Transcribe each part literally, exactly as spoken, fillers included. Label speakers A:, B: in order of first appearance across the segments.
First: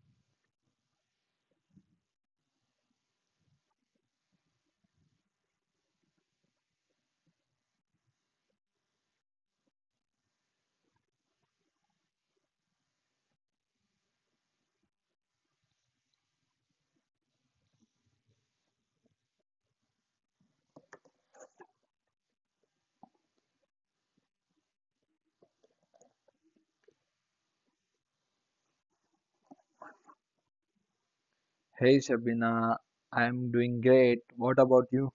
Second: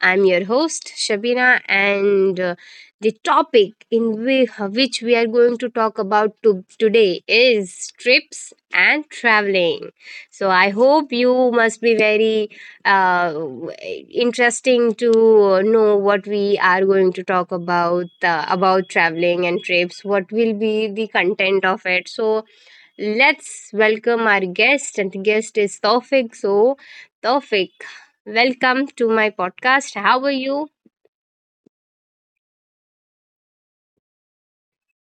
A: I'm your host, Shabina, and uh, the topic in whi- which we are going to talk about to- today is trips and traveling. So, I hope you must be very uh, w- interesting to know what we are going to talk about uh, about traveling and trips. What will be the content of it? So, let's welcome our guest, and the guest is Taufik. So, Taufik, welcome to my podcast. How are you?
B: Hey Shabina, I'm doing great. What about you?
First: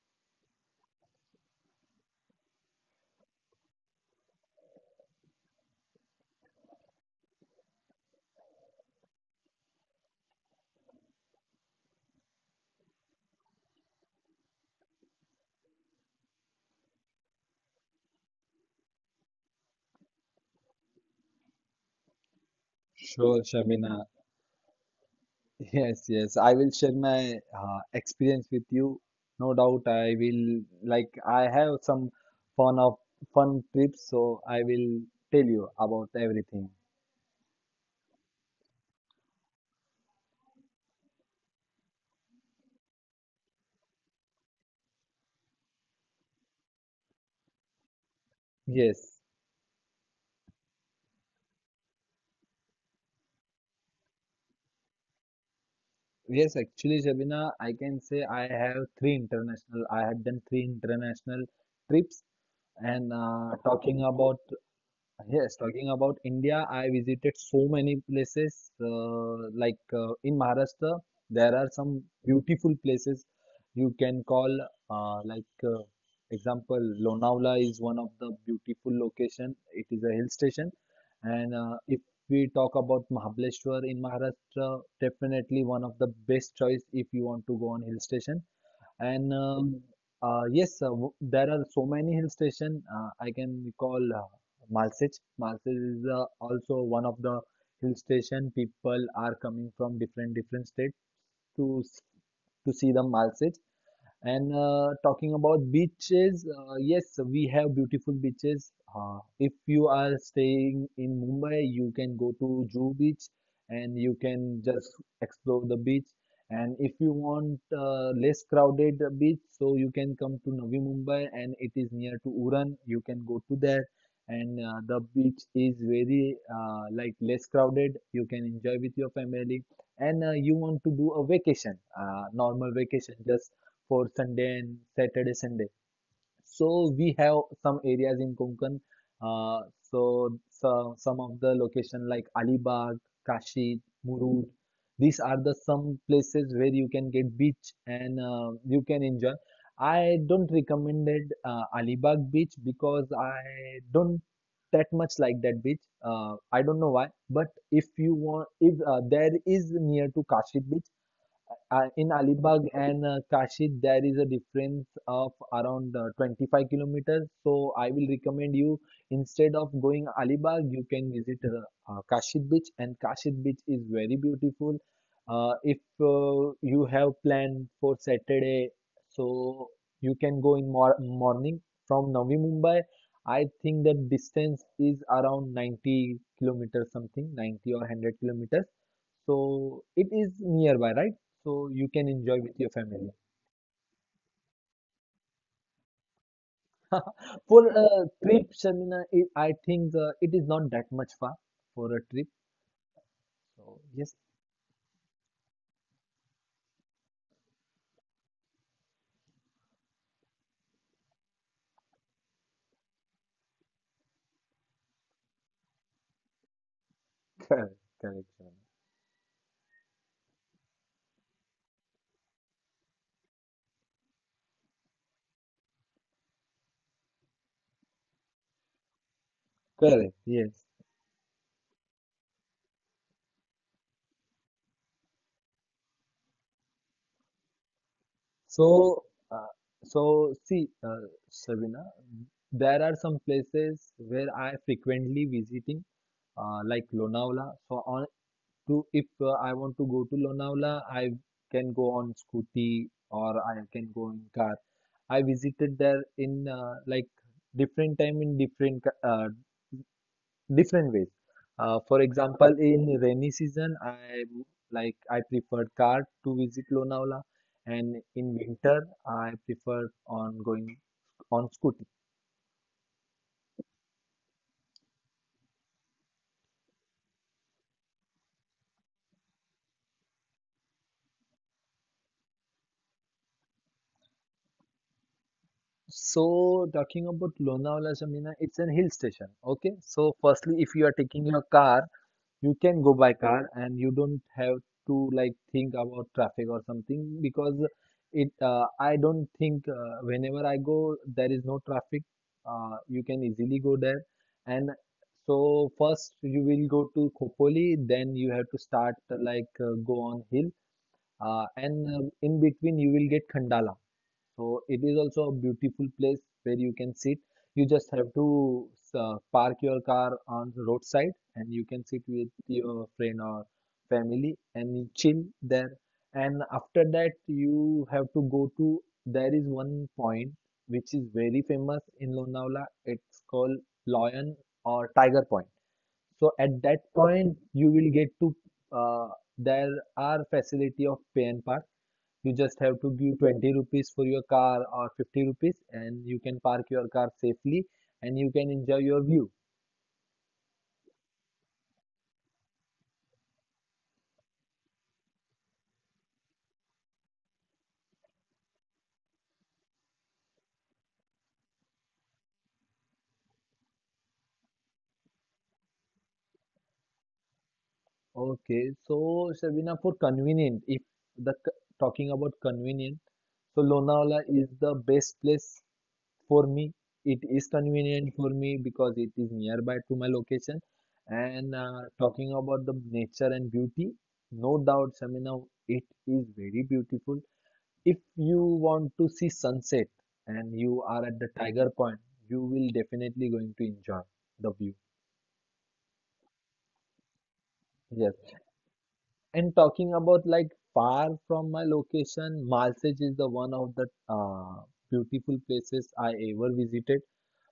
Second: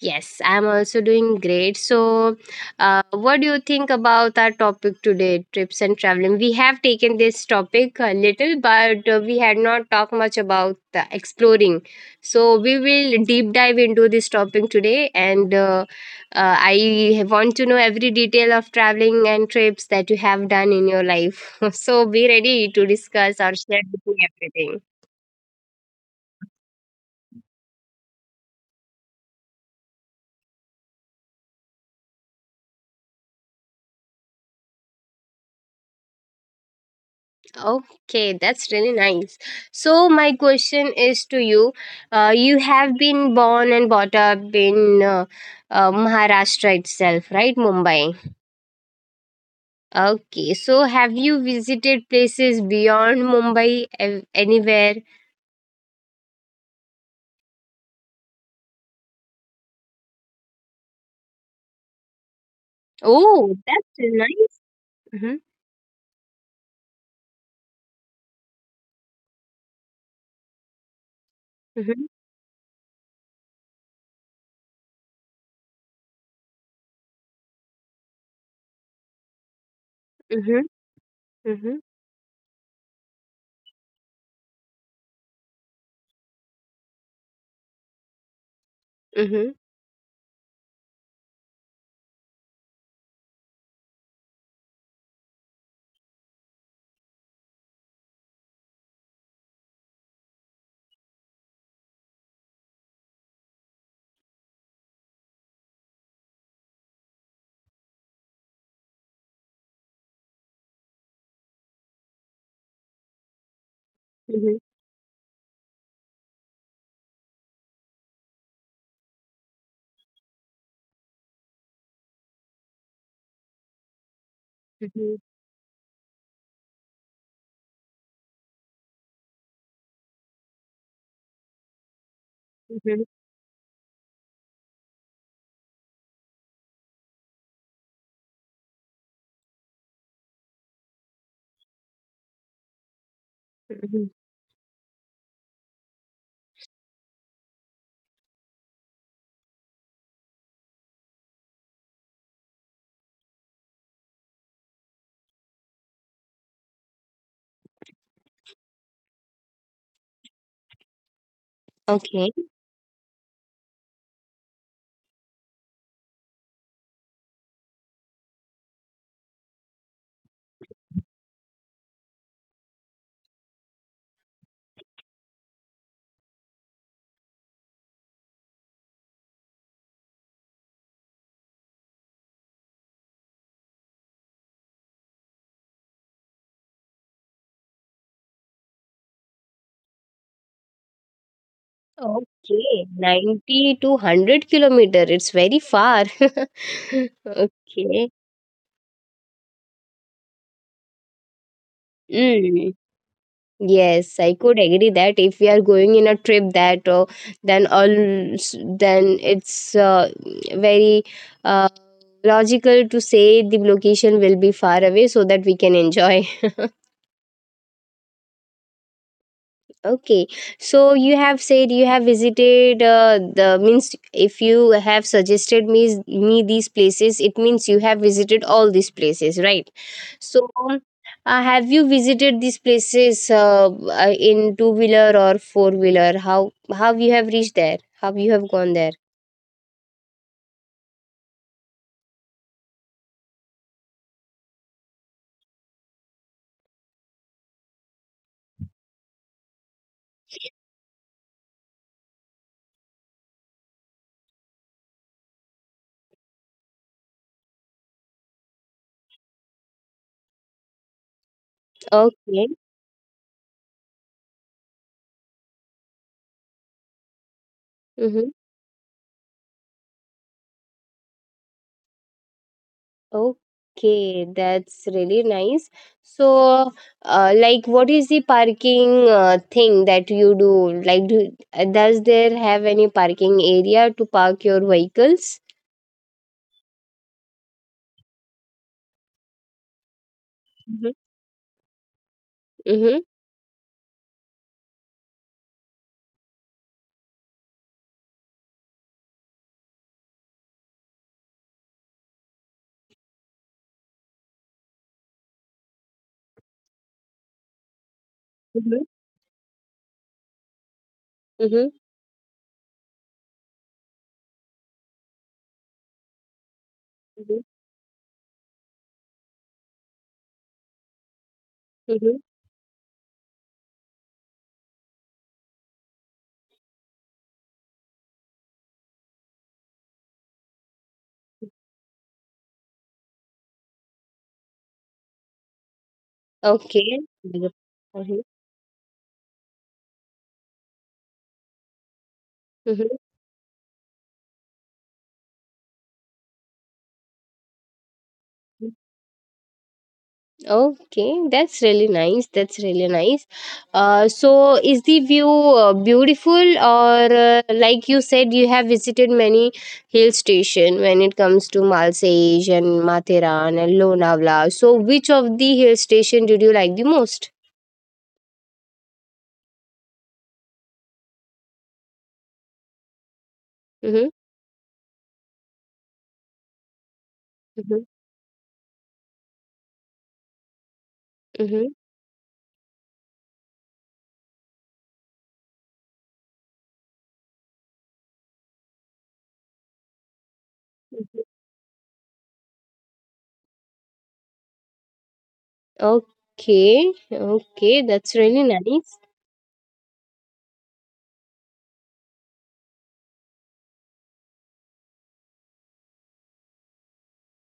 A: Yes, I'm also doing great. So, uh, what do you think about our topic today, trips and traveling? We have taken this topic a little, but uh, we had not talked much about the exploring. So, we will deep dive into this topic today, and uh, uh, I want to know every detail of traveling and trips that you have done in your life. So, be ready to discuss
B: Sure,
A: or share with
B: Shabina.
A: me everything.
B: Yes, yes. I will share my uh, experience with you. No doubt, I will, like, I have some fun of fun trips, so I will tell you about everything.
A: Okay, that's really nice. So my question is to you. Uh, you have been born and brought up in uh, uh, Maharashtra itself, right? Mumbai.
B: Yes,
A: Okay, so have you visited places beyond Mumbai ev- anywhere?
B: yes. Actually, Shabina, I can say I have three international. I have done three international trips, and uh,
A: Oh, that's
B: talking
A: really
B: about —
A: nice. Mm-hmm,
B: yes, talking about India, I visited so many places. Uh, like uh, in Maharashtra, there are some
A: mm-hmm,
B: beautiful places you can call. Uh, like uh, example, Lonavala is one of the beautiful location. It is a hill
A: mm-hmm,
B: station, and
A: mm-hmm,
B: uh, if we talk about Mahabaleshwar in Maharashtra, definitely one of the best choice if you want to go on hill station. And
A: mm-hmm,
B: um, uh, yes, uh, w- there are so many hill station. Uh, I can recall uh, Malsej. Malsej is uh, also one of the hill station. People are coming from different different states to s- to see the Malsej. And uh, talking about beaches, uh, yes, we have beautiful beaches. Uh, if you are staying in Mumbai, you can go to Juhu Beach and you
A: mm-hmm,
B: can just explore the beach. And if you want uh, less crowded uh, beach, so you can come to Navi Mumbai and it is near to Uran. You can go to there, and uh, the
A: mm-hmm,
B: beach is very uh, like less crowded. You can enjoy with your family, and uh, you want to do a vacation, uh, normal
A: mm-hmm.
B: vacation, just for Sunday and Saturday, Sunday. So we have some areas in Konkan. Uh, so, so some of the location like Alibag, Kashi,
A: Mm-hmm.
B: Murud. These are the some places where you can get beach, and uh, you can enjoy. I don't recommended uh, Alibag beach because I don't that much like that beach. Uh, I don't know why, but if you want, if uh, there is near to Kashi beach. Uh, in
A: Okay.
B: Alibag and uh, Kashi, there is a difference of around uh, twenty-five kilometers. So I will recommend you, instead of going Alibag, you can visit uh, uh, Kashi Beach, and Kashi Beach is very beautiful. Uh, if uh, you have planned for Saturday, so you can go in mor morning from Navi Mumbai. I think the distance is around ninety kilometers, something ninety or one hundred kilometers. So it is nearby, right? So you can enjoy with your
A: Okay,
B: family.
A: ninety to one hundred kilometer. It's very far.
B: For
A: Okay.
B: a trip, Shamina, it, I think uh, it is not that much far for a trip.
A: Mm,
B: So yes,
A: yes, I could agree that if we are going in a trip that uh, then all s- then it's uh, very uh, logical to say the location will be far away so that we can enjoy.
B: correct, correct, Shamina.
A: Okay, so you have said you have visited uh, the means if you have suggested me me these places, it means you have visited all these places, right?
B: Correct,
A: So,
B: yes.
A: um, uh, have you visited these places uh, uh, in two wheeler or four wheeler? How how you have reached there? How you have gone there?
B: So, uh, so see, uh, Sabina, there are some places where I frequently visiting, uh, like Lonavala. So on to if uh, I want to go to Lonavala, I can go on scooty or I can go in car. I visited there in uh, like different time in different ca- uh, different ways. Uh, for
A: Okay.
B: example, in rainy season, I like I preferred car to visit Lonavala, and
A: Mm-hmm.
B: in winter, I prefer on going on scooty.
A: Okay, that's really nice. So, uh, like, what is the parking uh, thing that you do? Like, do, uh, does there have any parking area to park your vehicles?
B: So talking about Lonavala, Shamina, it's a hill station. Okay, so firstly, if
A: Mm-hmm.
B: you are taking your car, you can go
A: Mm-hmm.
B: by car and you don't have to like think about traffic or something because it, uh, I don't think uh, whenever I go there is no traffic. Uh, you can easily go there, and so first you will go to Khopoli, then you have to
A: Mm-hmm.
B: start uh, like uh, go on hill, uh,
A: Mm-hmm.
B: and uh, in between you will get Khandala, so it is also a beautiful place where you can sit. You just have to uh, park your car on the roadside and you can sit
A: Mm-hmm.
B: with your friend or family and chill there. And after that, you have to go to, there is one point which is very famous in Lonavala. It's called Lion or Tiger Point. So at that
A: Okay.
B: point,
A: Mm-hmm.
B: you will get to, uh, there are facility of Payan Park. You just have
A: Mm-hmm.
B: to give twenty rupees for your car or fifty rupees and you can park your car safely and you can enjoy your view.
A: Okay, that's really nice. That's really nice. Uh, so, is the view uh, beautiful, or uh, like you said, you have visited many hill station when it comes to Malsej and Matheran and Lonavala. So, which of the hill station did you like the most?
B: Okay, so Shabina, for convenient, if the talking about convenient, so
A: Mm-hmm,
B: Lonavala is the best place for me. It is
A: mm-hmm,
B: convenient for me because it is nearby to my location. And
A: mm-hmm.
B: uh, talking about the nature and beauty, no doubt, Shamina, it is very beautiful. If you want to see sunset and you are at
A: Mm-hmm.
B: the Tiger Point, you will definitely going to enjoy the view.
A: Okay, okay, that's
B: Yes.
A: really nice.
B: And talking about like far from my location, Malsej is the one of the uh, beautiful places I ever visited,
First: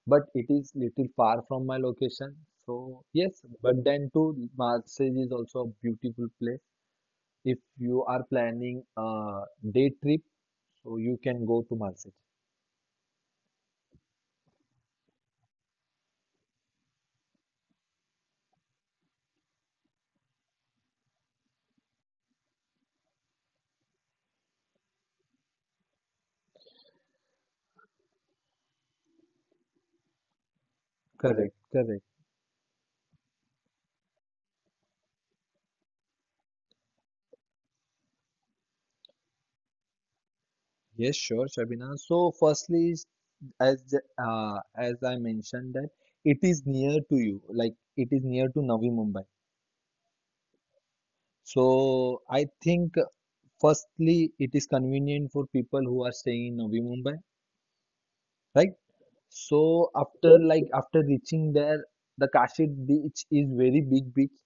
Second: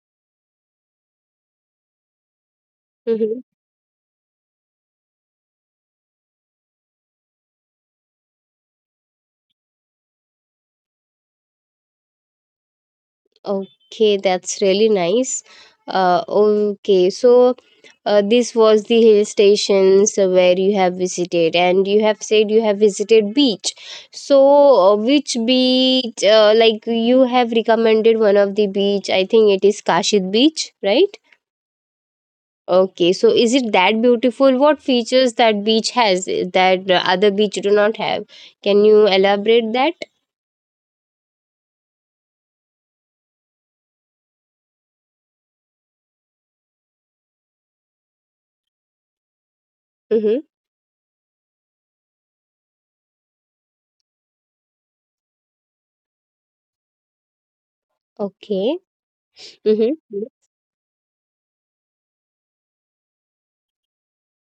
B: but it is little far from my location. So
A: Mm-hmm.
B: yes, but then too, Malsej is also a beautiful place. If you are planning a day trip, so you can go to Malsej.
A: Okay, that's really nice. Uh, okay, so uh, this was the hill stations uh, where you have visited, and you have said you have visited beach. So, uh, which beach? Uh, like you have recommended one of the beach. I think it is Kashid Beach, right?
B: Correct, correct.
A: Okay, so is it that beautiful? What features that beach has eh, that uh, other beach do not have? Can you elaborate that?
B: Yes, sure, Shabina. So, firstly, is- as the- uh, as I mentioned that it is near to you, like it is near to Navi Mumbai.
A: Mm-hmm.
B: So, I think uh, firstly it is convenient for people who are staying in Navi Mumbai,
A: Okay.
B: right? So,
A: Mm-hmm.
B: after like after reaching there, the Kashi beach is very big beach.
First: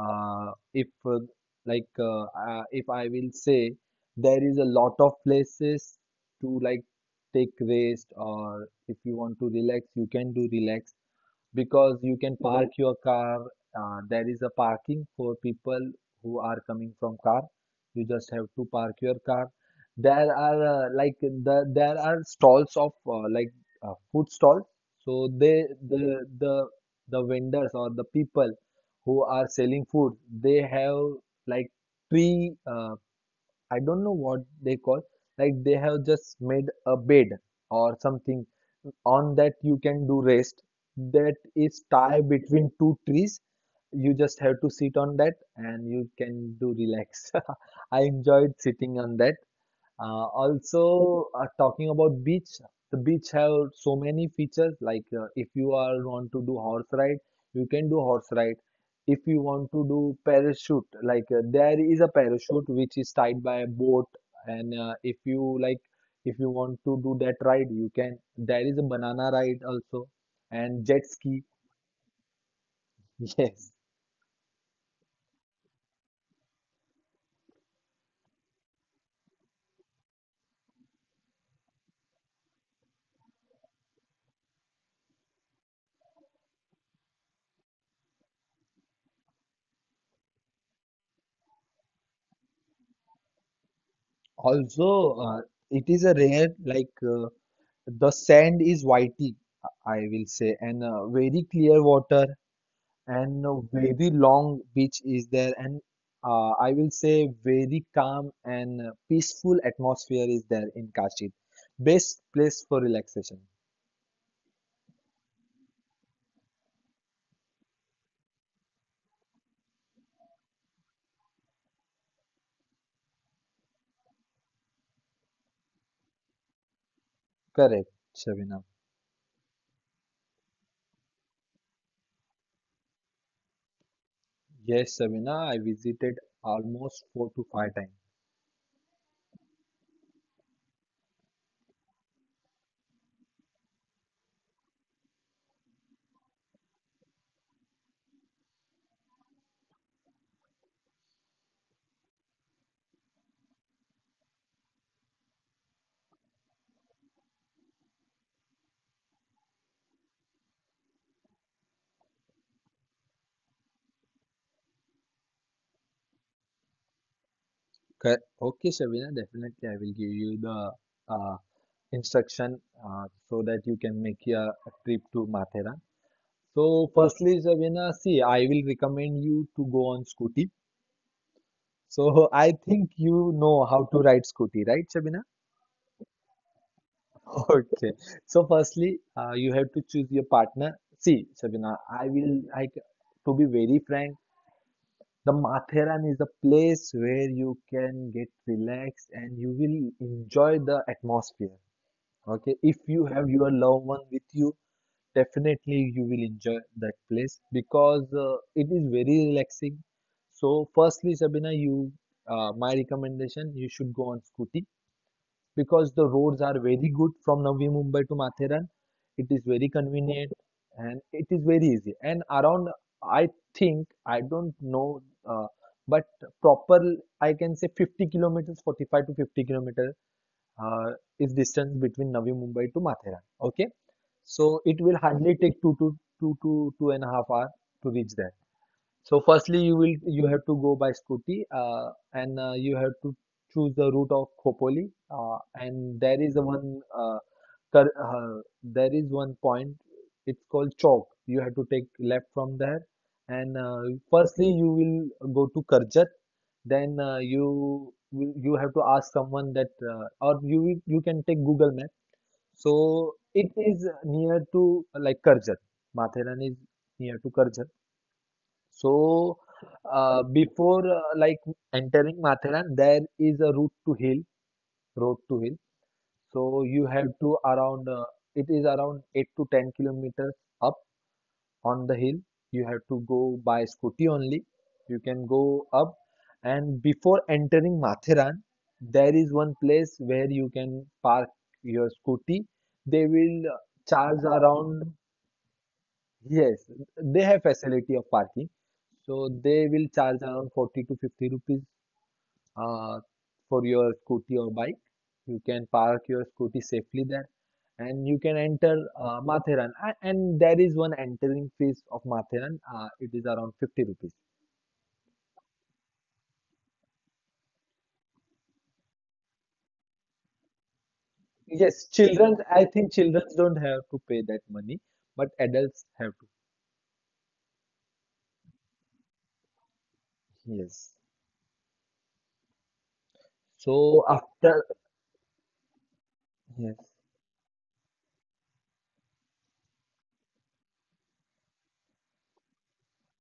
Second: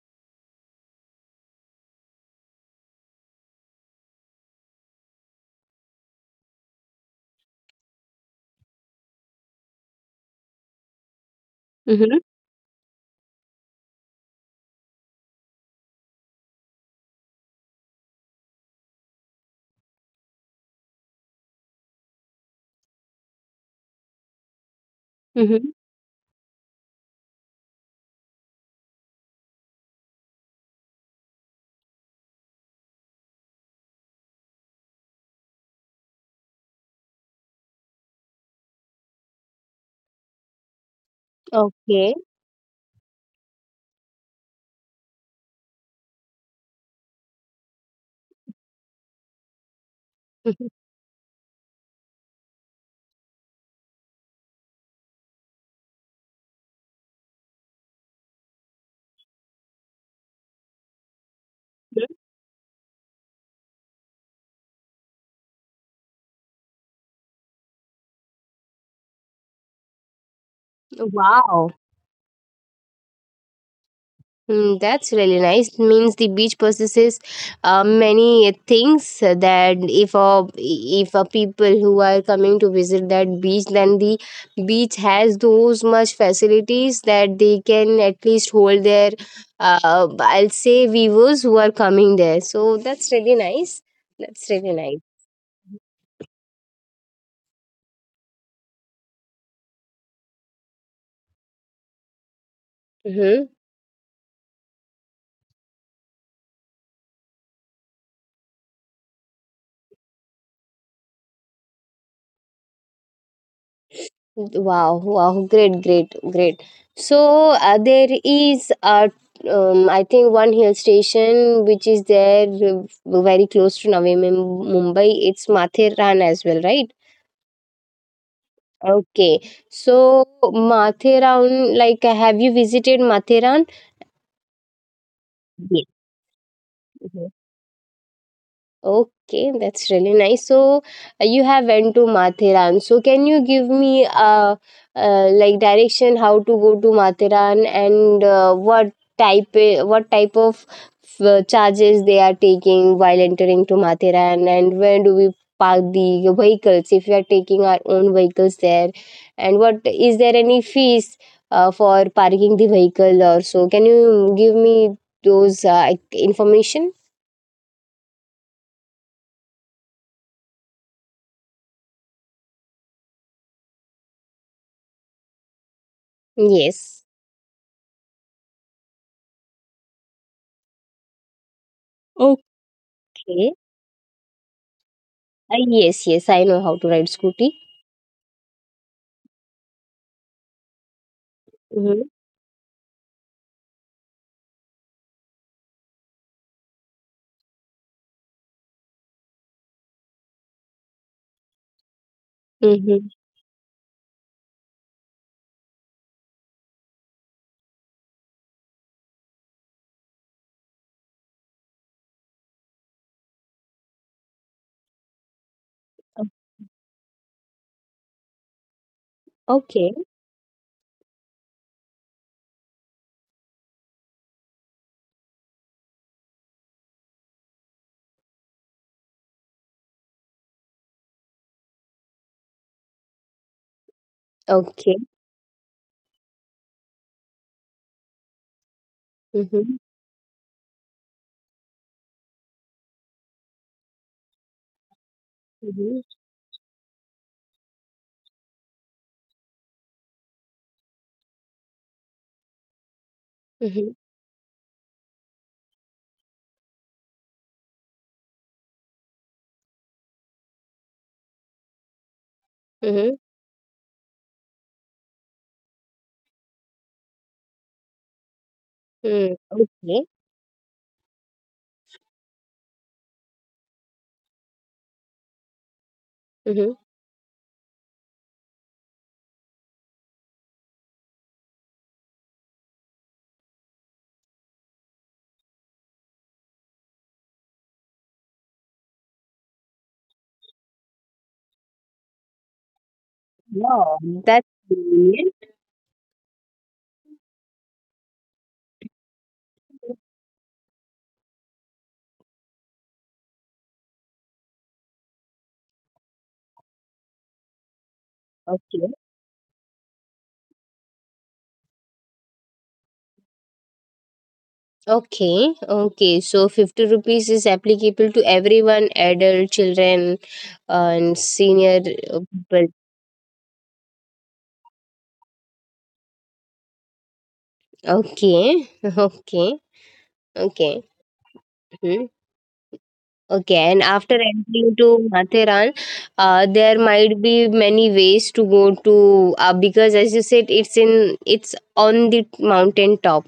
B: uh, if uh, like uh, uh, if I will say, there is a lot of places to like take rest, or if you want to relax you can do relax because
A: Mm-hmm. Mm-hmm.
B: you can park your car. Uh, there is a parking for people who are coming from car. You just have to park your car. There are uh, like the, there are stalls of uh, like uh, food stalls. So they
A: Mm-hmm,
B: the the the vendors or the people who are selling food, they have like three. uh, I don't know what they call, like they have just made a bed or something on that you can do rest, that is
A: okay.
B: tied between two trees. You just have to sit on that and you can do relax. I enjoyed sitting on that. Uh, also, uh, talking about beach, the beach have so many features. Like uh, if you are want to do horse ride, you can do horse ride. If you want to do parachute, like uh, there is a parachute which is tied by a boat, and uh, if you like, if you want to do that ride, you can. There is a banana ride also, and jet ski.
A: Wow.
B: Yes.
A: Mm, that's really nice. Means the beach possesses uh, many things that if a if a people who are coming to visit that beach, then the beach has those much facilities that they can at least hold their uh, I'll say viewers who are coming there. So that's really nice. That's really nice.
B: Also, uh, it is a rare like. Uh, The sand is whitey, I will say, and uh, very clear water, and
A: Mm-hmm.
B: a very long beach is there, and uh, I will say very calm and uh, peaceful atmosphere is there in Kashi. Best place for relaxation.
A: Wow, wow, great, great, great. So uh, there is a um, I think one hill station which is there uh, very close to Navi Mum- Mumbai. It's Mathiran as well, right?
B: Correct, Shabina.
A: Okay. So Mathiran, like, have you visited Mathiran?
B: Yes, Shabina, I
A: Yes.
B: visited almost four to five times.
A: Okay, that's really nice. So uh, you have went to Mathiran. So can you give me uh, uh like direction how to go to Mathiran and uh, what type uh, what type of uh, charges they are taking while entering to Mathiran and where do we park the vehicles if we are taking our own vehicles there and what is there any fees uh, for parking the vehicle or so can you give me those uh, information?
B: Cor- Okay, Shabina, definitely I will give you the uh, instruction uh, so that you can make your trip to Mathera. So,
A: Yes,
B: firstly, Javina, see, I will recommend you to go on Scooty. So, I think you
A: okay.
B: know how to ride Scooty, right, Shabina?
A: Uh, yes, yes, I know how to ride scooty.
B: Okay. So, firstly, uh, you have to choose your partner. See, Shabina,
A: Mm-hmm.
B: I will, I, c- to be very frank, the Matheran is a place where you can get relaxed and you will enjoy the atmosphere. Okay. If you
A: Mm-hmm.
B: have your loved one with you, definitely you will enjoy that place because uh, it is very relaxing. So, firstly, Sabina, you, uh, my recommendation, you should go on scooty because the roads are very good from Navi Mumbai to Matheran. It is very
A: Okay.
B: convenient and it is very easy. And around, I think I don't know, uh, but proper I can say fifty kilometers, forty-five to fifty kilometers uh, is distance between Navi Mumbai to Mathera. Okay, so it
A: Okay.
B: will hardly take two to two to two and a half hour to reach there. So firstly,
A: Mm-hmm.
B: you will you have to go by scooty, uh, and uh, you have to choose the route of Khopoli, uh, and
A: Mm-hmm.
B: there is a one uh, cur- uh, there is one point. It's called Chowk. You have to take left from there, and uh,
A: Mm-hmm.
B: firstly you will go to Karjat. Then uh, you will you have to ask someone that, uh, or you will- you can take Google Map. So
A: Mm-hmm.
B: it is near to uh, like Karjat. Matheran is near to Karjat.
A: Mm,
B: So,
A: okay.
B: uh, before uh, like entering Matheran, there is a route to hill, road to hill. So
A: Mm-hmm.
B: you have to around, uh, it is around eight to ten kilometers up on the hill. You have to go by scooty only. You can go up, and before entering Matheran, there is one place where you can park your scooty. They will uh,
A: Wow,
B: charge
A: that's
B: around —
A: brilliant.
B: yes, they have facility of parking. So they will charge around forty to fifty rupees uh, for your scooty or bike. You can park your scooty safely there and you can enter
A: Okay.
B: uh, Matheran. A- And there is one entering fees of Matheran. Uh, it is around fifty rupees.
A: Okay. Okay. So fifty rupees is applicable to everyone, adult, children, and senior
B: Yes,
A: uh,
B: children,
A: people.
B: I think children don't have to pay that money, but adults have to.
A: Okay. Okay. Okay.
B: Yes.
A: Mm-hmm. Okay, and
B: So
A: after
B: after,
A: entering to Matheran, uh, there
B: yes.
A: might be many ways to go to uh, because as you said, it's in it's on the mountain top,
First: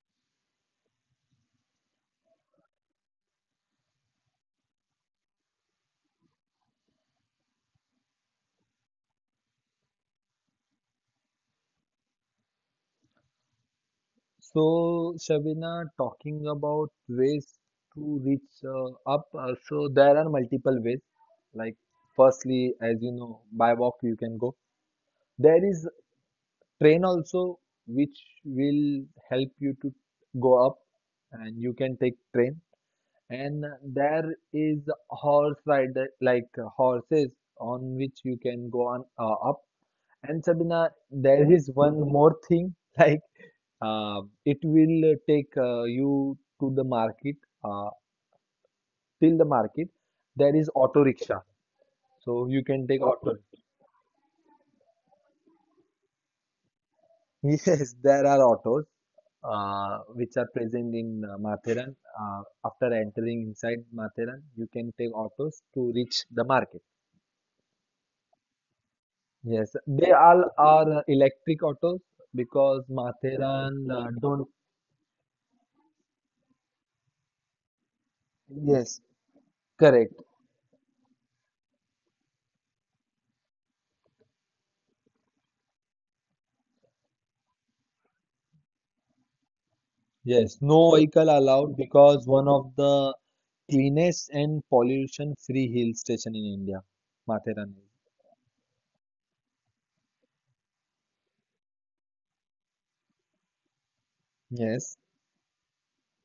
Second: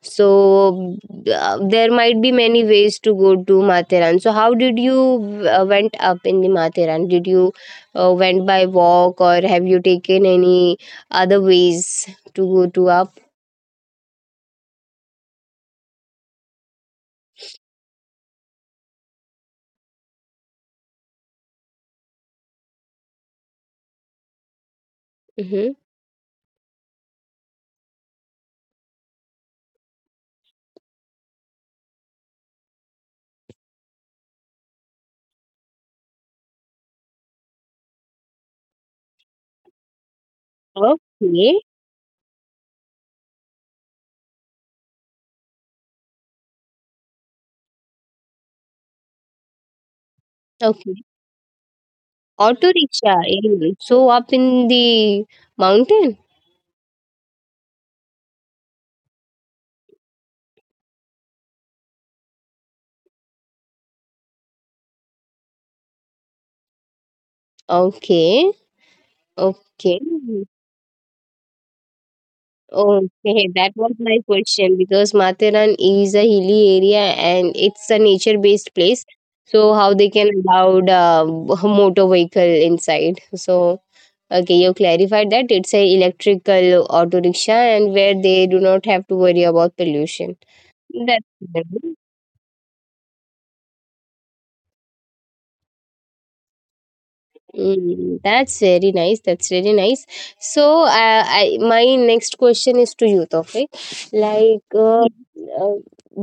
A: so uh, there might be many ways to go to Matheran. So how did you uh, went up in the Matheran? Did you uh, went by walk or have you taken any other ways to go to up?
B: So, Shabina, talking about ways to reach uh, up, uh, so there are multiple ways. Like, firstly, as you know, by walk you can go. There
A: Mm-hmm.
B: is train also, which will help you to go up, and you can take train. And there is horse ride, like uh, horses on which you can go on uh, up. And Sabina, there
A: Okay,
B: is one more thing, like uh, it will uh, take uh, you to the market, uh, till the market. There is
A: okay.
B: auto rickshaw. So
A: Auto
B: you can take
A: rickshaw.
B: auto.
A: Eh. So up in the mountain.
B: Yes, there are autos uh, which are present in uh, Matheran. Uh, after entering inside Matheran, you can take autos to reach the market.
A: Okay,
B: Yes,
A: okay,
B: they all are uh, electric autos because
A: okay. That was
B: Matheran uh,
A: my
B: don't.
A: question because Matharan is a hilly area and it's a nature-based
B: Yes,
A: place. So how they
B: correct.
A: can allow uh, motor vehicle inside? So okay, you clarified that it's a electrical auto rickshaw and where they do not have to worry about pollution.
B: Yes, no
A: That's
B: vehicle allowed
A: good.
B: because one of the cleanest and pollution-free hill station in India, Matheran is.
A: Mm, that's very nice. That's really nice. So, uh, I my next question is to you, Tawfiq. Like,
B: Yes,
A: uh, uh,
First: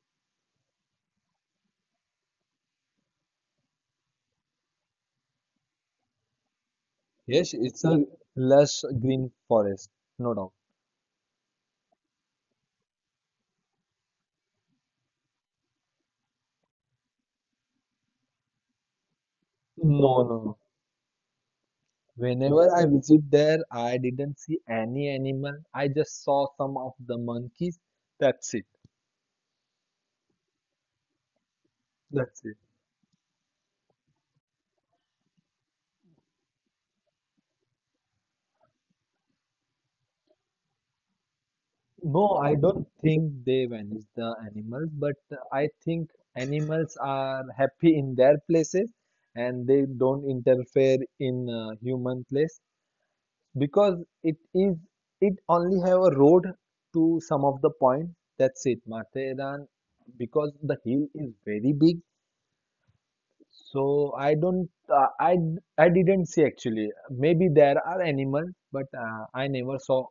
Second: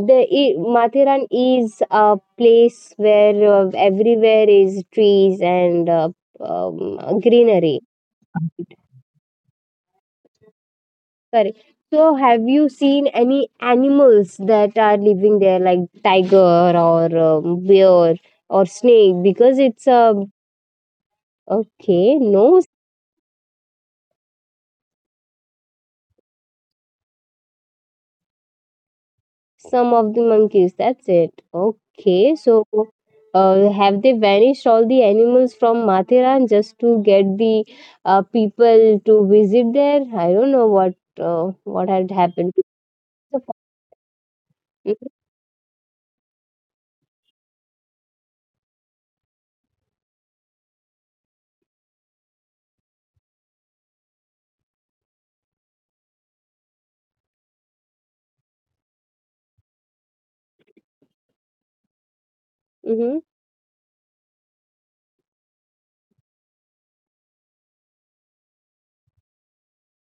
A: the i- Mathiran is a place where uh, everywhere is trees and uh, um,
B: yes,
A: greenery.
B: it's a lush green forest, no doubt.
A: Correct. So, have you seen any animals that are living there, like tiger or um, bear or snake? Because it's
B: No,
A: a
B: no, no.
A: okay, no.
B: Whenever I visit there, I didn't see any animal. I just saw some of the monkeys. That's it.
A: Some of the monkeys, that's it. Okay,
B: That's it.
A: so uh, have they vanished all the animals from Mathiran just to get the uh, people to visit there? I don't know what uh, what had
B: No,
A: happened.
B: I don't think they vanish the animals,
A: Mm-hmm.
B: but I think animals are happy in their places and they don't interfere in uh, human place, because it is it only have a road to some of the point. That's it, Matheran, because the hill is very big.
A: Mm-hmm.
B: So I don't, uh, I I didn't see actually. Maybe there are animals but uh, I never saw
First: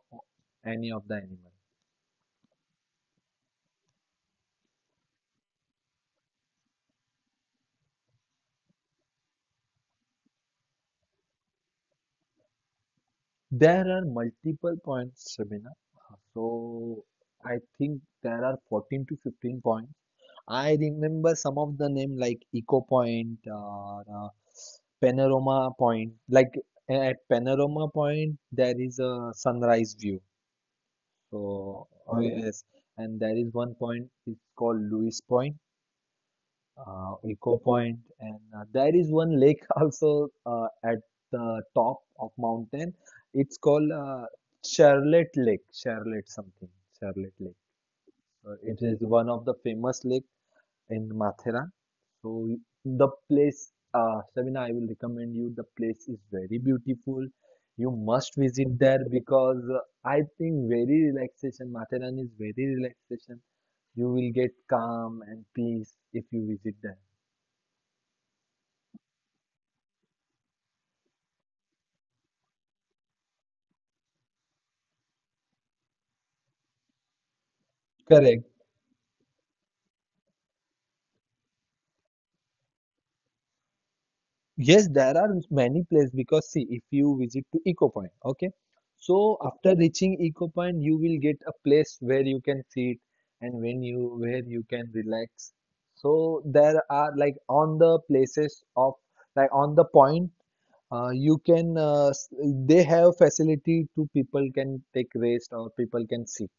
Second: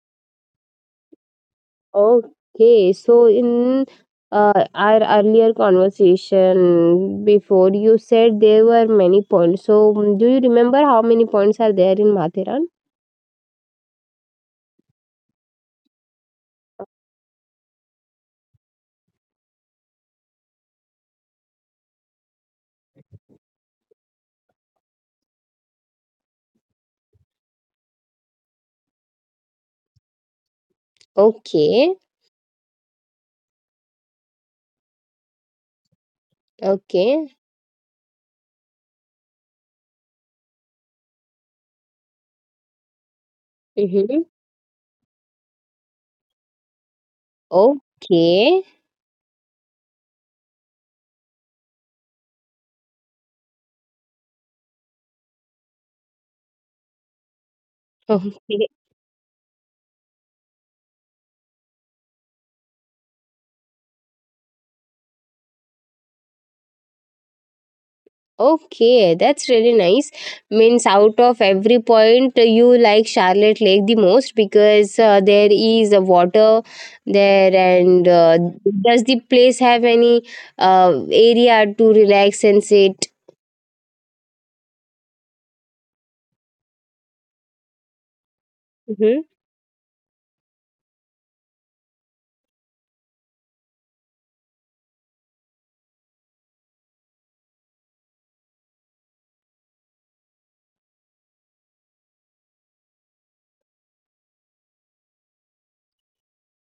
B: any of the animals.
A: Okay, so in uh, our earlier conversation before, you said there were many points. So, mm, do you remember how many points are there in Mathiran?
B: There are multiple points, Shabina, so I think there are fourteen to fifteen points. I remember some of the name like Eco Point, uh, uh, Panorama Point. Like at Panorama Point, there is a sunrise view. So
A: Okay,
B: oh yes, and there is one point. It's called Lewis Point, uh,
A: okay.
B: Eco Point, and uh, there is one lake also uh, at the top of mountain. It's called
A: Mm-hmm.
B: uh, Charlotte Lake, Charlotte something, Charlotte Lake.
A: Okay.
B: So it is one of the famous lake in Mathura. So the place, uh, Sabina, I will recommend you. The place is very beautiful. You
A: Okay.
B: must visit there because uh, I think very relaxation. Matharan is very relaxation. You will get calm and peace if you visit there.
A: Okay, that's really nice. Means out of every point you like Charlotte Lake the most because uh, there is a water there and uh,
B: Correct.
A: does the place have any uh, area to relax and sit?
B: Yes, there are many places because see, if you visit to Eco Point, okay.
A: Hmm.
B: So after reaching Eco Point, you will get a place where you can sit and when you where you can relax. So there are like on the places of like on the point, uh, you can uh, s- they have facility to people can take rest or people can sit.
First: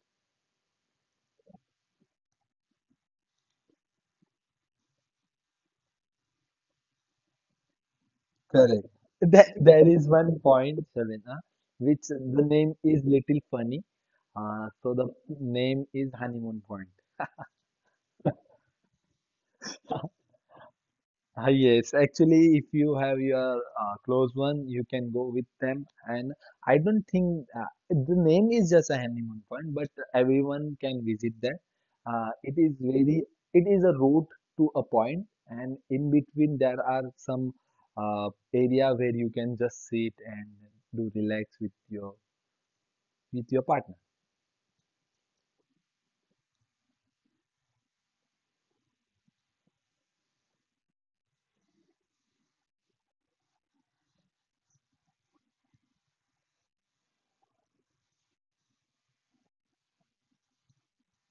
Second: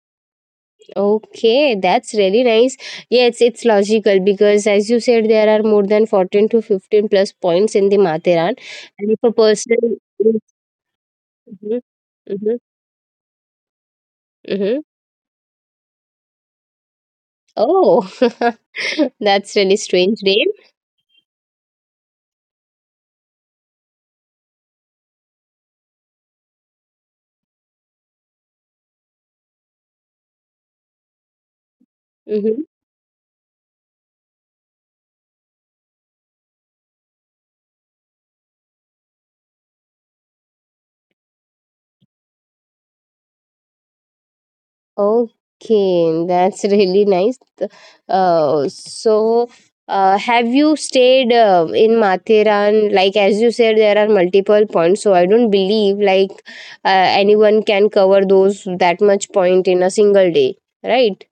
A: Okay, that's really nice. Yes, it's logical because as you said, there are more than fourteen to fifteen plus points in the Matheran.
B: Correct.
A: And if a
B: That
A: person
B: there is
A: is,
B: one point, Shavina,
A: mhm,
B: which the
A: mhm,
B: name is little funny. Uh,
A: mhm.
B: so the name is honeymoon point.
A: Oh, that's really strange name.
B: Ah, yes, actually, if you have your uh, close one, you can go with them. And I don't think uh, the name is just a honeymoon point, but everyone can visit there. Uh, it
A: Hmm.
B: is very, it is a route to a point, and in between there are some uh, area where you can just sit and do relax with your with your partner.
A: Okay, that's really nice. Th- Uh, so, uh, have you stayed uh, in Mathiran? Like as you said, there are multiple points, so I don't believe like uh, anyone can cover those that much point in a single day, right?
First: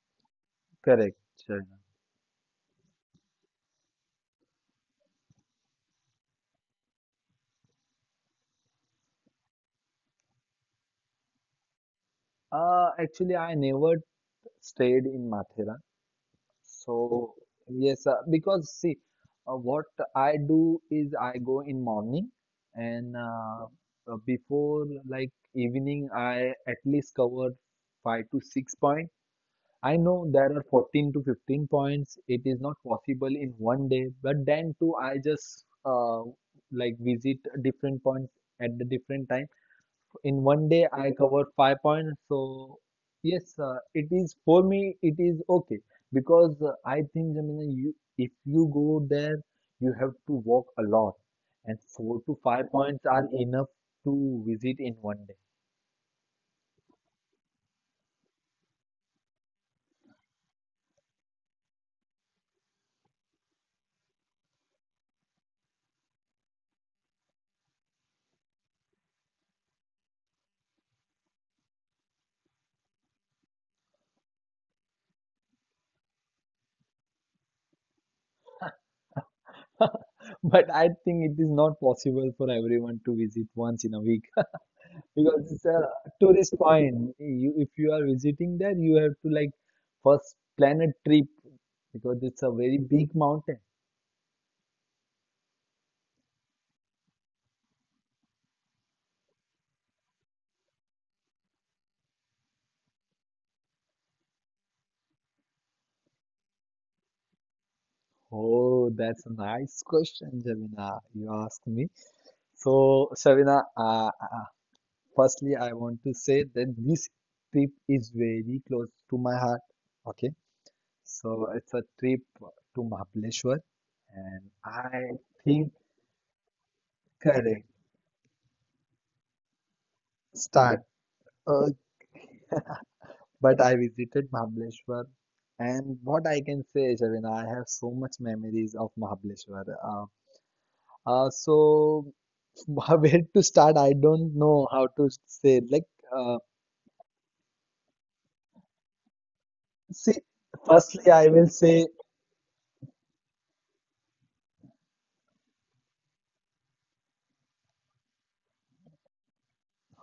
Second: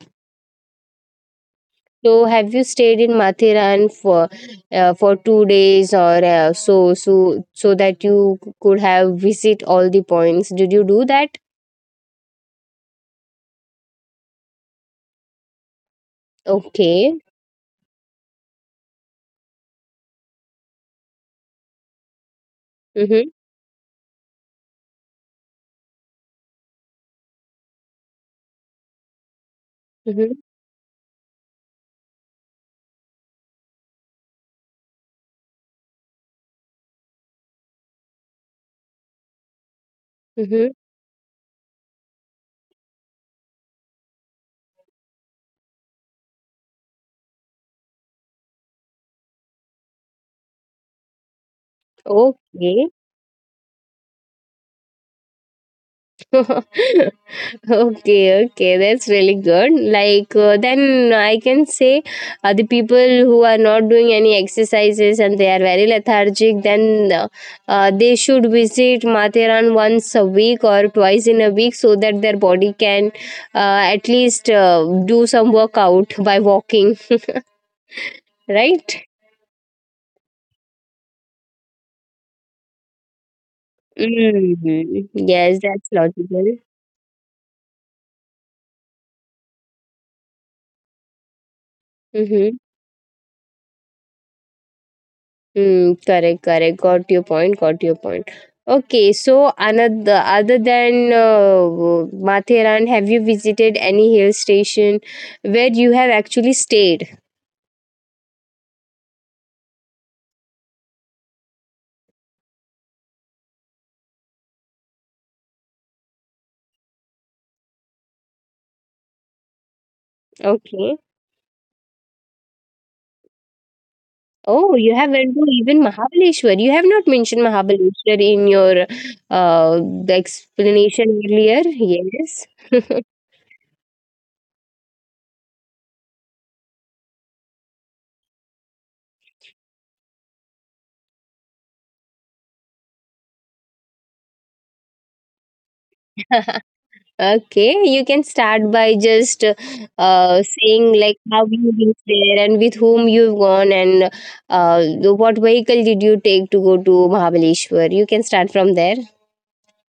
B: Correct, Sharna.
A: So, have you stayed in Mathiran for uh, for two days or uh, so so so that you could have visit all the points? Did you do that?
B: Uh, actually, I never stayed in Mathera.
A: Okay.
B: So, yes, uh, because see, uh, what I do is I go in morning and
A: Mhm.
B: uh, uh, before like evening, I at least cover five to six points. I know
A: Mhm.
B: there are fourteen to fifteen points. It is not possible in one day, but then too, I just uh, like visit different points at the different time. In one
A: Mhm.
B: day I covered five points. So yes, uh, it is for me. It is okay because uh, I think Jamina, you if you go there, you have to walk a lot, and four to five
A: Okay.
B: points are enough to visit in one day.
A: Okay. Okay. That's really good. Like uh, then I can say, uh, the people who are not doing any exercises and they are very lethargic, then uh, uh, they should visit Mathiran once a week or twice in a week so that their body can uh, at least uh, do some workout by walking. Right.
B: But I think it is not possible for everyone to visit once in a week
A: Mm-hmm.
B: because
A: Yes,
B: it's a
A: that's logical.
B: tourist point. You, if you are visiting there, you have to like first plan a trip because it's a
A: Mm-hmm.
B: very big mountain.
A: Hmm. Correct, correct. Got your point. Got your point. Okay, so another other than uh, Matheran, have you visited any hill station where you have actually stayed?
B: Oh, that's a nice question, Javina. You asked me. So, Shavina, uh, uh, firstly, I want to say that this trip is very close to my heart. Okay,
A: Okay.
B: so it's a trip to Mahabaleshwar, and
A: Oh, you have
B: I
A: went to
B: think
A: even Mahabaleshwar. You have not mentioned
B: correct
A: Mahabaleshwar in your uh, the
B: start.
A: explanation earlier.
B: Uh,
A: Yes.
B: but I visited Mahabaleshwar, and what I can say, Shavina, I have so much memories of Mahabaleshwar. Uh, uh, so wh- where to start, I don't know how to say. Like uh,
A: Okay, you can start by just
B: see
A: uh, saying
B: firstly
A: like
B: I will
A: how you
B: say
A: reached there and with whom you've gone and uh, what vehicle did you take to go to Mahabaleshwar. You can start from there.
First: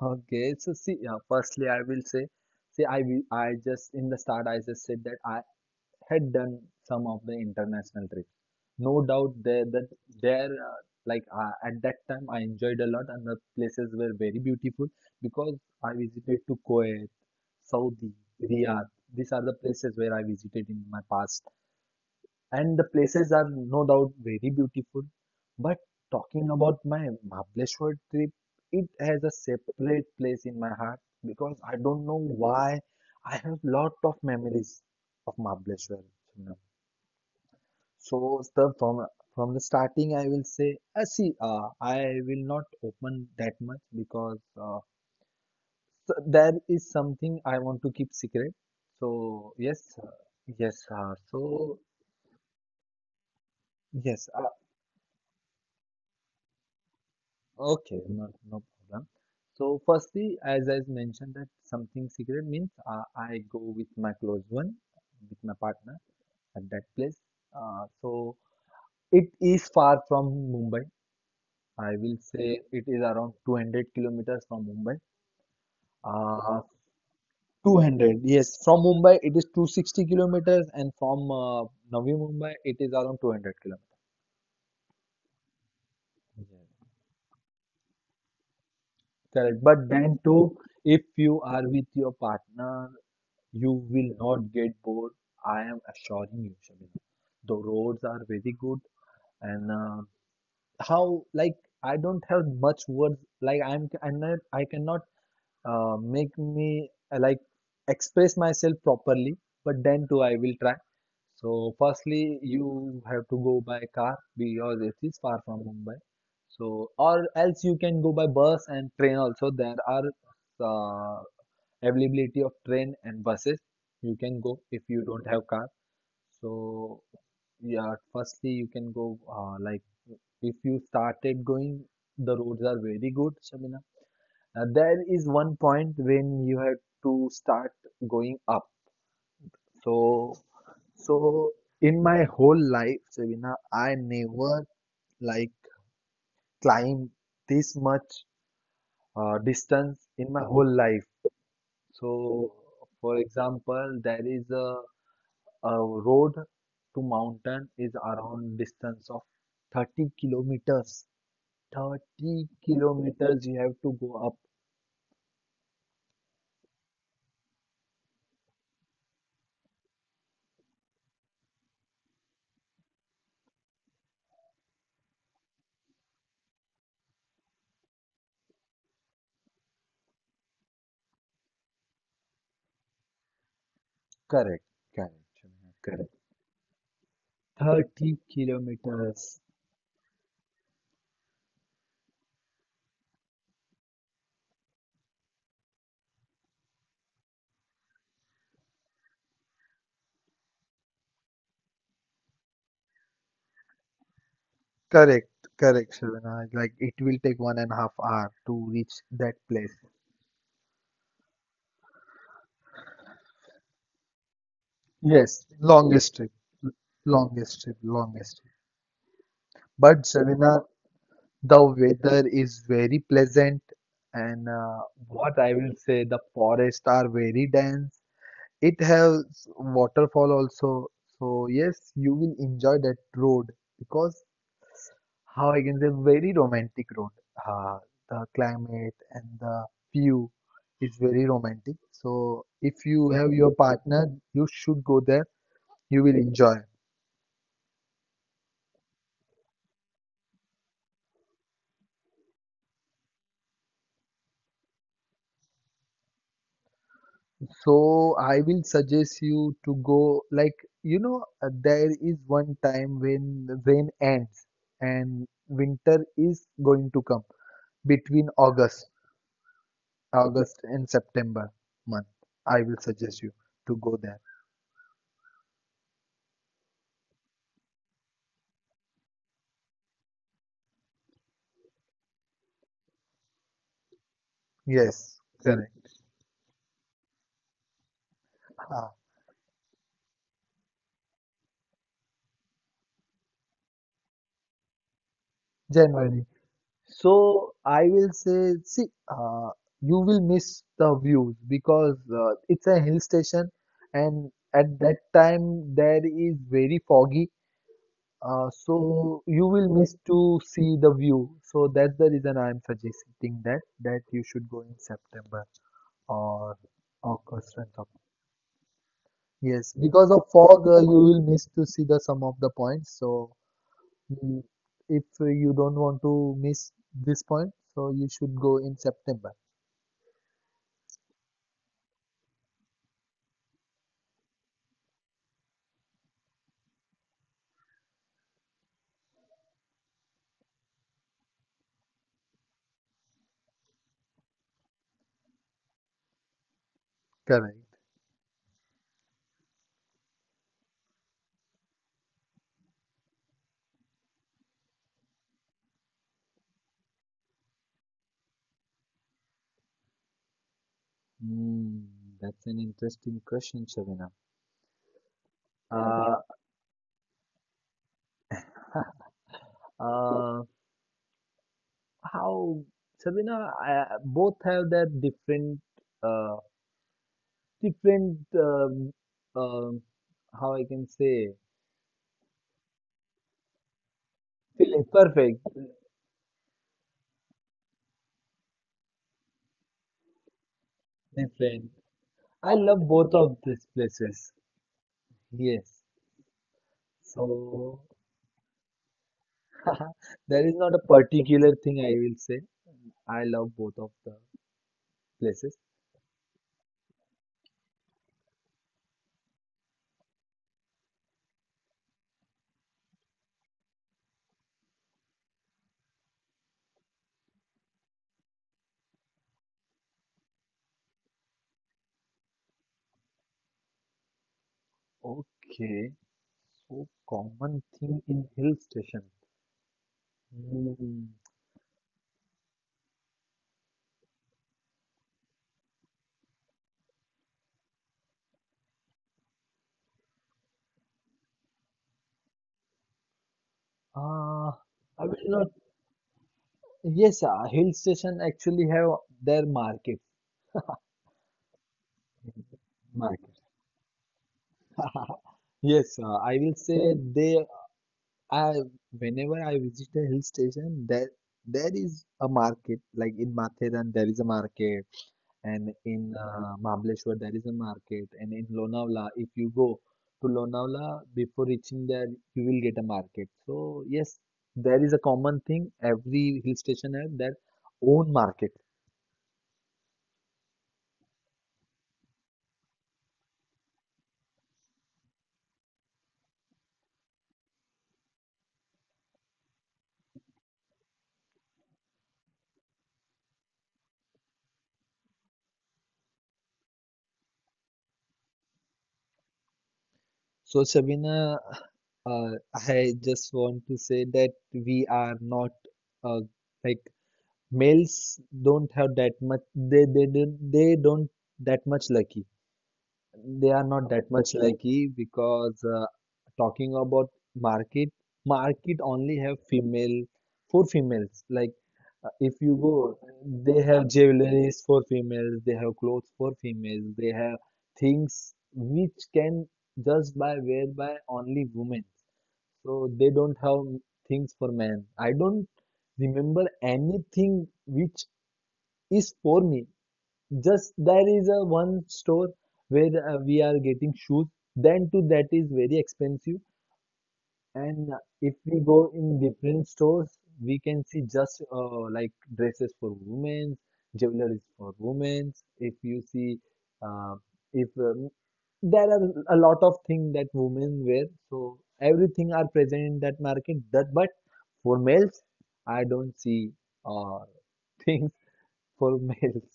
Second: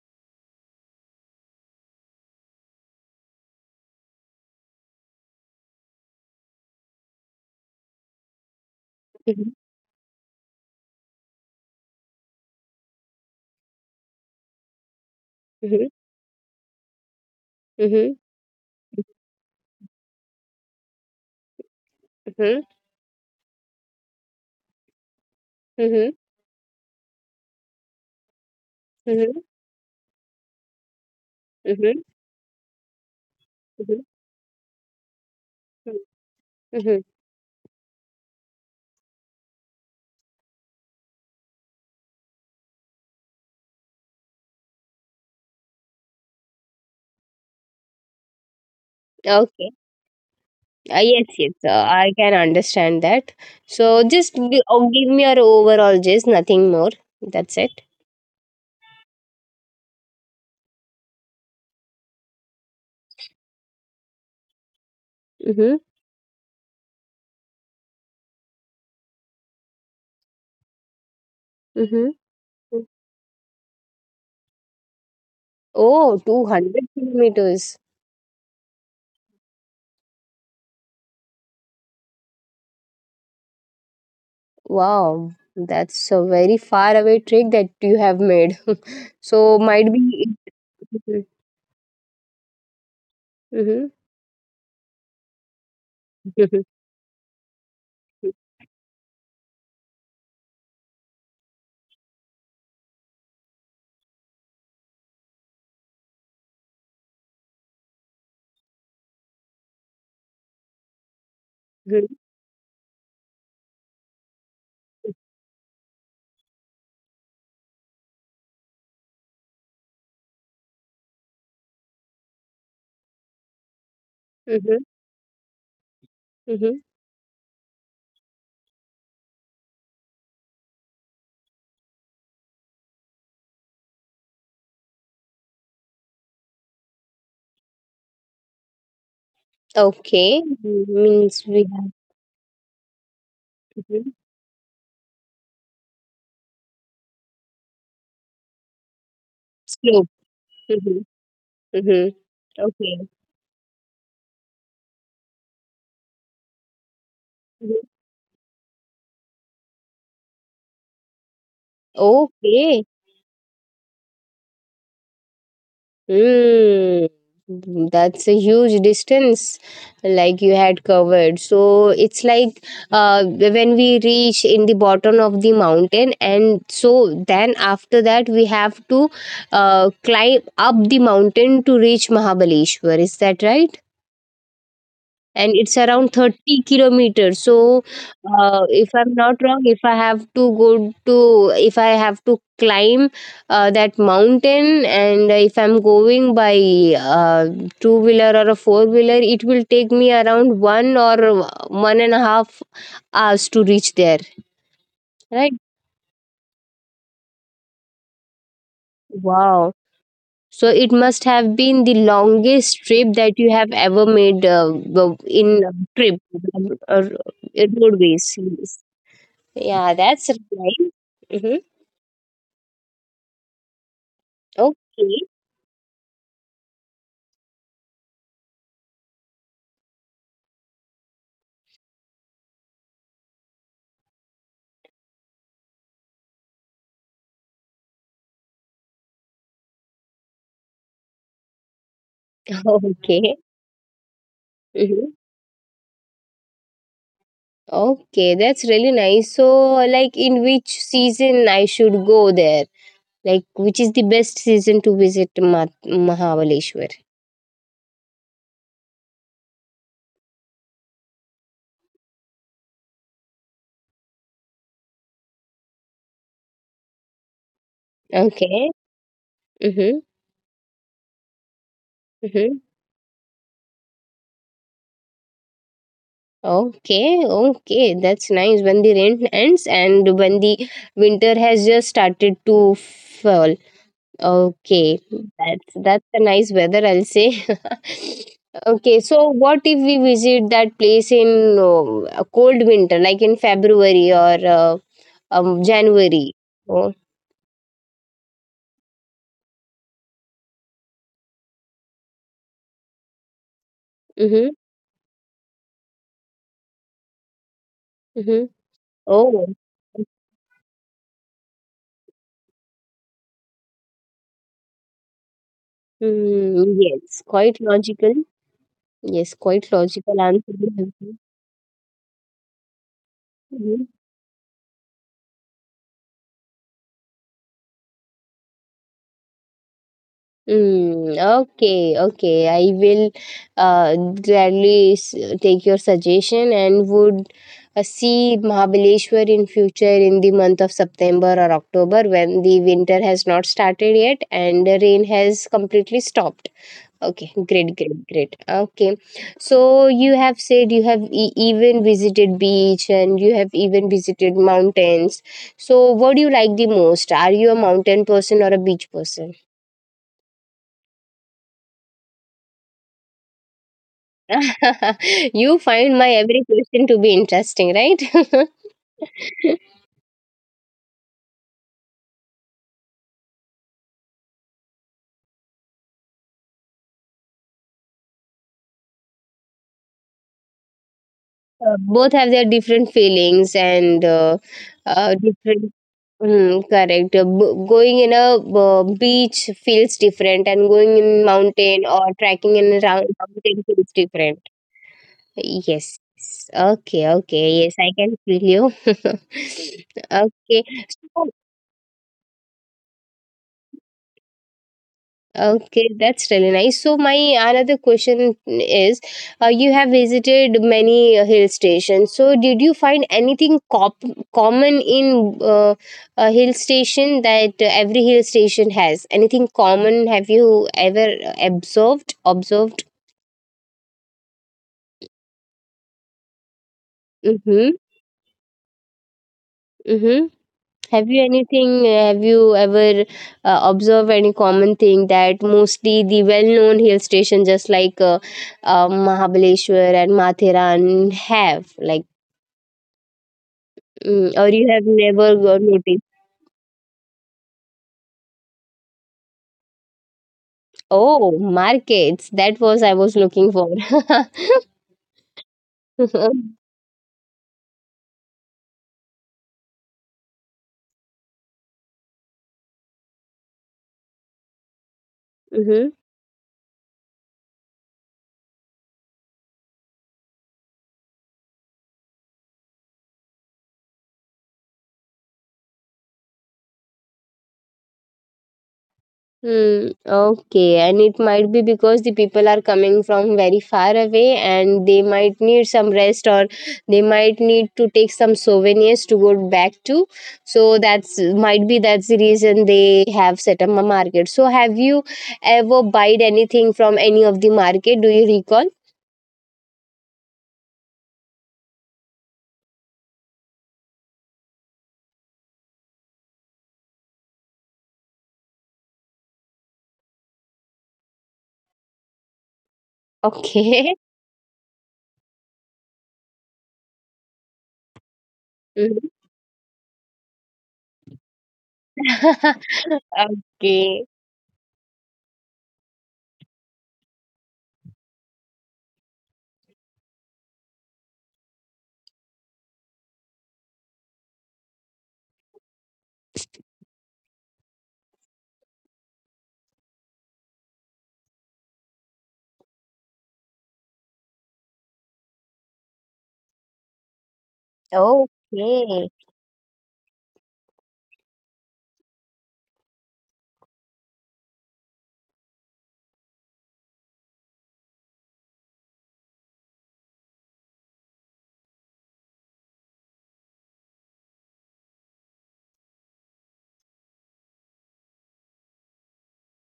B: okay so see uh, firstly I will say see I will I just in the start I just said that I had done some of the international trips, no doubt
A: Mhm,
B: there that there uh, like uh, at that time I enjoyed a lot and the places were very beautiful because
A: mhm,
B: I visited to Kuwait, Saudi,
A: mhm,
B: Riyadh. These are the places where I visited in my past,
A: mhm,
B: and the places are no doubt very beautiful. But
A: mhm,
B: talking about my Mahabaleshwar trip, it has a
A: mhm,
B: separate place in my heart because I
A: mhm,
B: don't know why I have lot
A: mhm,
B: of memories of Mahabaleshwar. Sunam.
A: mhm.
B: So, sir, from from the starting, I will say, uh, see, uh, I will not open that much because uh, s- there is something I want to keep secret. So,
A: Okay.
B: yes, uh, yes,
A: Uh,
B: uh,
A: yes, yes. Uh,
B: so
A: I can understand that. So
B: yes,
A: just
B: uh,
A: gi- oh, give me your overall gist, nothing more. That's it.
B: okay, no, no problem. So, firstly, as I mentioned, that something secret means uh, I go with my close one, with my
A: Mm-hmm.
B: partner at that place. Uh, so, it is far from Mumbai. I
A: Mm-hmm.
B: will say it is around two hundred kilometers from Mumbai.
A: Oh,
B: Uh,
A: two hundred kilometers.
B: two hundred, yes, from Mumbai it is two hundred sixty kilometers, and from uh, Navi Mumbai it is around two hundred kilometers.
A: Wow, that's a very
B: Yes.
A: far away trick that you have made. So
B: Correct.
A: might
B: But then
A: be.
B: too, if you are with your partner, you
A: Mhm,
B: will not get bored, I am assuring
A: mhm,
B: you, Shabina. The roads are very good, and uh, how like I don't have much words. Like I'm, I'm not, I cannot uh, make me uh, like express myself properly. But then too, I will try. So
A: mhm,
B: firstly, you have to go by car because it is far from Mumbai. So or else you can go by bus and train also. There are uh, availability of train and buses. You can go
A: mhm,
B: if you don't have car.
A: mhm.
B: So yeah, firstly you can go uh, like if you started going, the roads are very good, Shabina. uh, there is one point when you have to start going up. so
A: Okay,
B: so
A: means we have
B: in my whole life, Shabina, I
A: mhm.
B: never like climb this much uh, distance
A: Slope.
B: in my whole
A: Mhm,
B: life.
A: mhm.
B: So
A: Okay.
B: for example, there is a A road to mountain
A: Mhm.
B: is around distance of thirty kilometers. thirty
A: Okay.
B: kilometers you have to go up.
A: Mm, mm, that's a huge distance, like you had covered. So it's like uh, when we reach in the bottom of the mountain, and so then after that we have to uh, climb up the mountain to reach Mahabaleshwar. Is that right?
B: Correct, correct,
A: And it's around
B: correct.
A: thirty kilometers, so
B: thirty
A: uh, if I'm not
B: kilometers.
A: wrong, if I have to go to if I have to climb uh, that mountain and if I'm going by uh, two wheeler or a four wheeler it will take me around one or one and a half hours to reach there,
B: Correct,
A: right?
B: correct, Shravana. Like it will take one and a half hour to reach that
A: Wow,
B: place.
A: so it must have been the longest trip that you have ever made uh, w-
B: Yes,
A: in a trip
B: longest trip,
A: or, or
B: longest trip,
A: roadways.
B: longest trip.
A: Yeah,
B: But
A: that's
B: Shravana,
A: right. Mm-hmm.
B: the weather is very pleasant, and uh,
A: Okay.
B: what I will say, the forests are very dense. It has waterfall also. So yes, you will enjoy that road because how I can say very romantic road. Uh, the climate and the view is very romantic. So if you
A: Okay.
B: have your partner, you should go
A: Mm-hmm.
B: there. You will enjoy.
A: Okay, that's really nice. So, like, in which season I should go there? Like, which is the best season to visit Ma- Mahabaleshwar?
B: So I will suggest you to go like you know uh, there is one time when rain ends and winter is going to come, between
A: Okay.
B: August.
A: Mm-hmm.
B: August and September month.
A: Mm-hmm.
B: I will suggest you to go there.
A: Okay. Okay, that's nice. When the rain ends and when the winter has just started to fall, okay,
B: Yes,
A: that's
B: correct.
A: that's a nice weather, I'll say.
B: Uh,
A: Okay, so what if we visit that place in um, a cold winter, like in February or uh, um,
B: January.
A: January? Oh,
B: So I will say, see, uh, you will miss the views because uh, it's a hill station, and
A: mm-hmm,
B: at that time there is very foggy.
A: mm-hmm.
B: Uh, so
A: Oh,
B: you will miss to see the view. So that's the reason I am suggesting that that you should go in September or
A: mm, yes, quite
B: August and September.
A: logical. Yes, quite
B: Yes, because
A: logical
B: of
A: answer you
B: fog, uh,
A: have
B: you will miss to see the sum of the points. So,
A: given.
B: mm, if you don't want to miss this point, so you should go in September.
A: Mm, okay, okay. I will uh, gladly s- take your suggestion and would uh, see Mahabaleshwar in future in the month of September or October when the winter has not started yet and the rain has completely stopped. Okay,
B: Correct.
A: great, great, great. Okay, so you have said you have e- even visited beach and you have even visited mountains. So, what do you like the most? Are you a mountain person or a beach person?
B: Hmm, that's an interesting question, Shabina.
A: You find my
B: Uh,
A: every question to be interesting, right?
B: uh, how, Shabina, I, both have that different, uh, different, um, um, how I can say,
A: Uh, both have their different feelings and uh,
B: feel
A: uh,
B: perfect,
A: different. Mm, correct. Uh, b- going in a uh, beach feels different, and going in mountain
B: different.
A: or trekking in
B: I
A: a
B: love
A: rou-
B: both of
A: mountain
B: these
A: feels different.
B: places. Yes.
A: Yes, yes. Okay. Okay. Yes, I
B: So
A: can feel you.
B: there
A: Okay.
B: is not a
A: So.
B: particular thing I will say. I love both of the places.
A: Okay, that's really nice. So my another question is, uh, you have visited many uh, hill stations. So did you find anything cop- common in uh, a hill station that uh, every hill station has? Anything common have you ever uh, observed? Observed?
B: Okay, so
A: Mm-hmm.
B: common thing in hill station.
A: Mm-hmm. Have
B: Hmm.
A: you anything? Have you ever uh, observed any common thing that mostly the well-known hill station, just like uh, uh, Mahabaleshwar and Mathiran, have like, mm, or
B: Uh,
A: you have
B: I will
A: never
B: not.
A: got noticed?
B: Yes, uh, hill station actually have their market.
A: Oh, markets. That was I was
B: Market.
A: looking for.
B: Yes, uh, I will say they. I whenever I visit a hill station, there there is a market. Like in Matheran, there is a market. And
A: Hmm.
B: in uh, Mahabaleshwar there is a market, and in Lonavala if you go to Lonavala before reaching there you will get a market. So yes, there is a common thing: every hill station has their own market.
A: Hmm, okay. And it might be because the people are coming from very far away and they might need some rest or they might need to take some souvenirs to go back to. So that's might be that's the reason they have set up a market. So have you ever buyed anything from any of the market? Do you recall?
B: So Shabina, uh, I just want to say that we are not uh, like males don't have that much, they they don't they don't that much lucky. They are
A: Okay.
B: not that much lucky because uh, talking about market, market
A: Mhm.
B: only have female for females. Like uh, if you go, they have
A: Okay.
B: jewelries for females, they have clothes for females, they have things which can just by wear by only women. So they don't have things for men. I don't remember anything which is for me. Just there is a one store where uh, we are getting shoes. Then too that is very expensive. And uh, if we go
A: Okay.
B: in different stores, we can see just uh, like dresses for women, jewelry for women. If you see, uh, if um, there are a lot of things that women wear, so everything are present in that market. That but for males, I don't see uh, things for males.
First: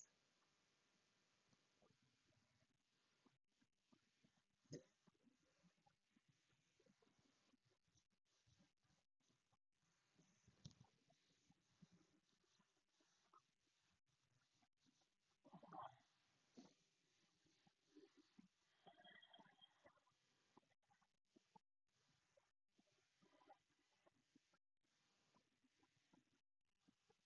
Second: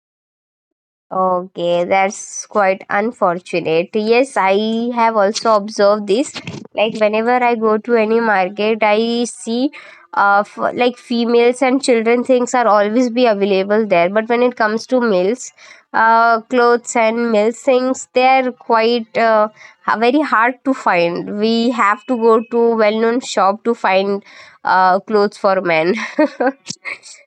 A: Okay, that's quite unfortunate. Yes, I have also observed this. Like whenever I go to any market, I see uh f- like females and children things are always be available there. But when it comes to males, uh, clothes and male things, they are quite uh, ha- very hard to find. We have to go to well-known shop to find uh, clothes for men.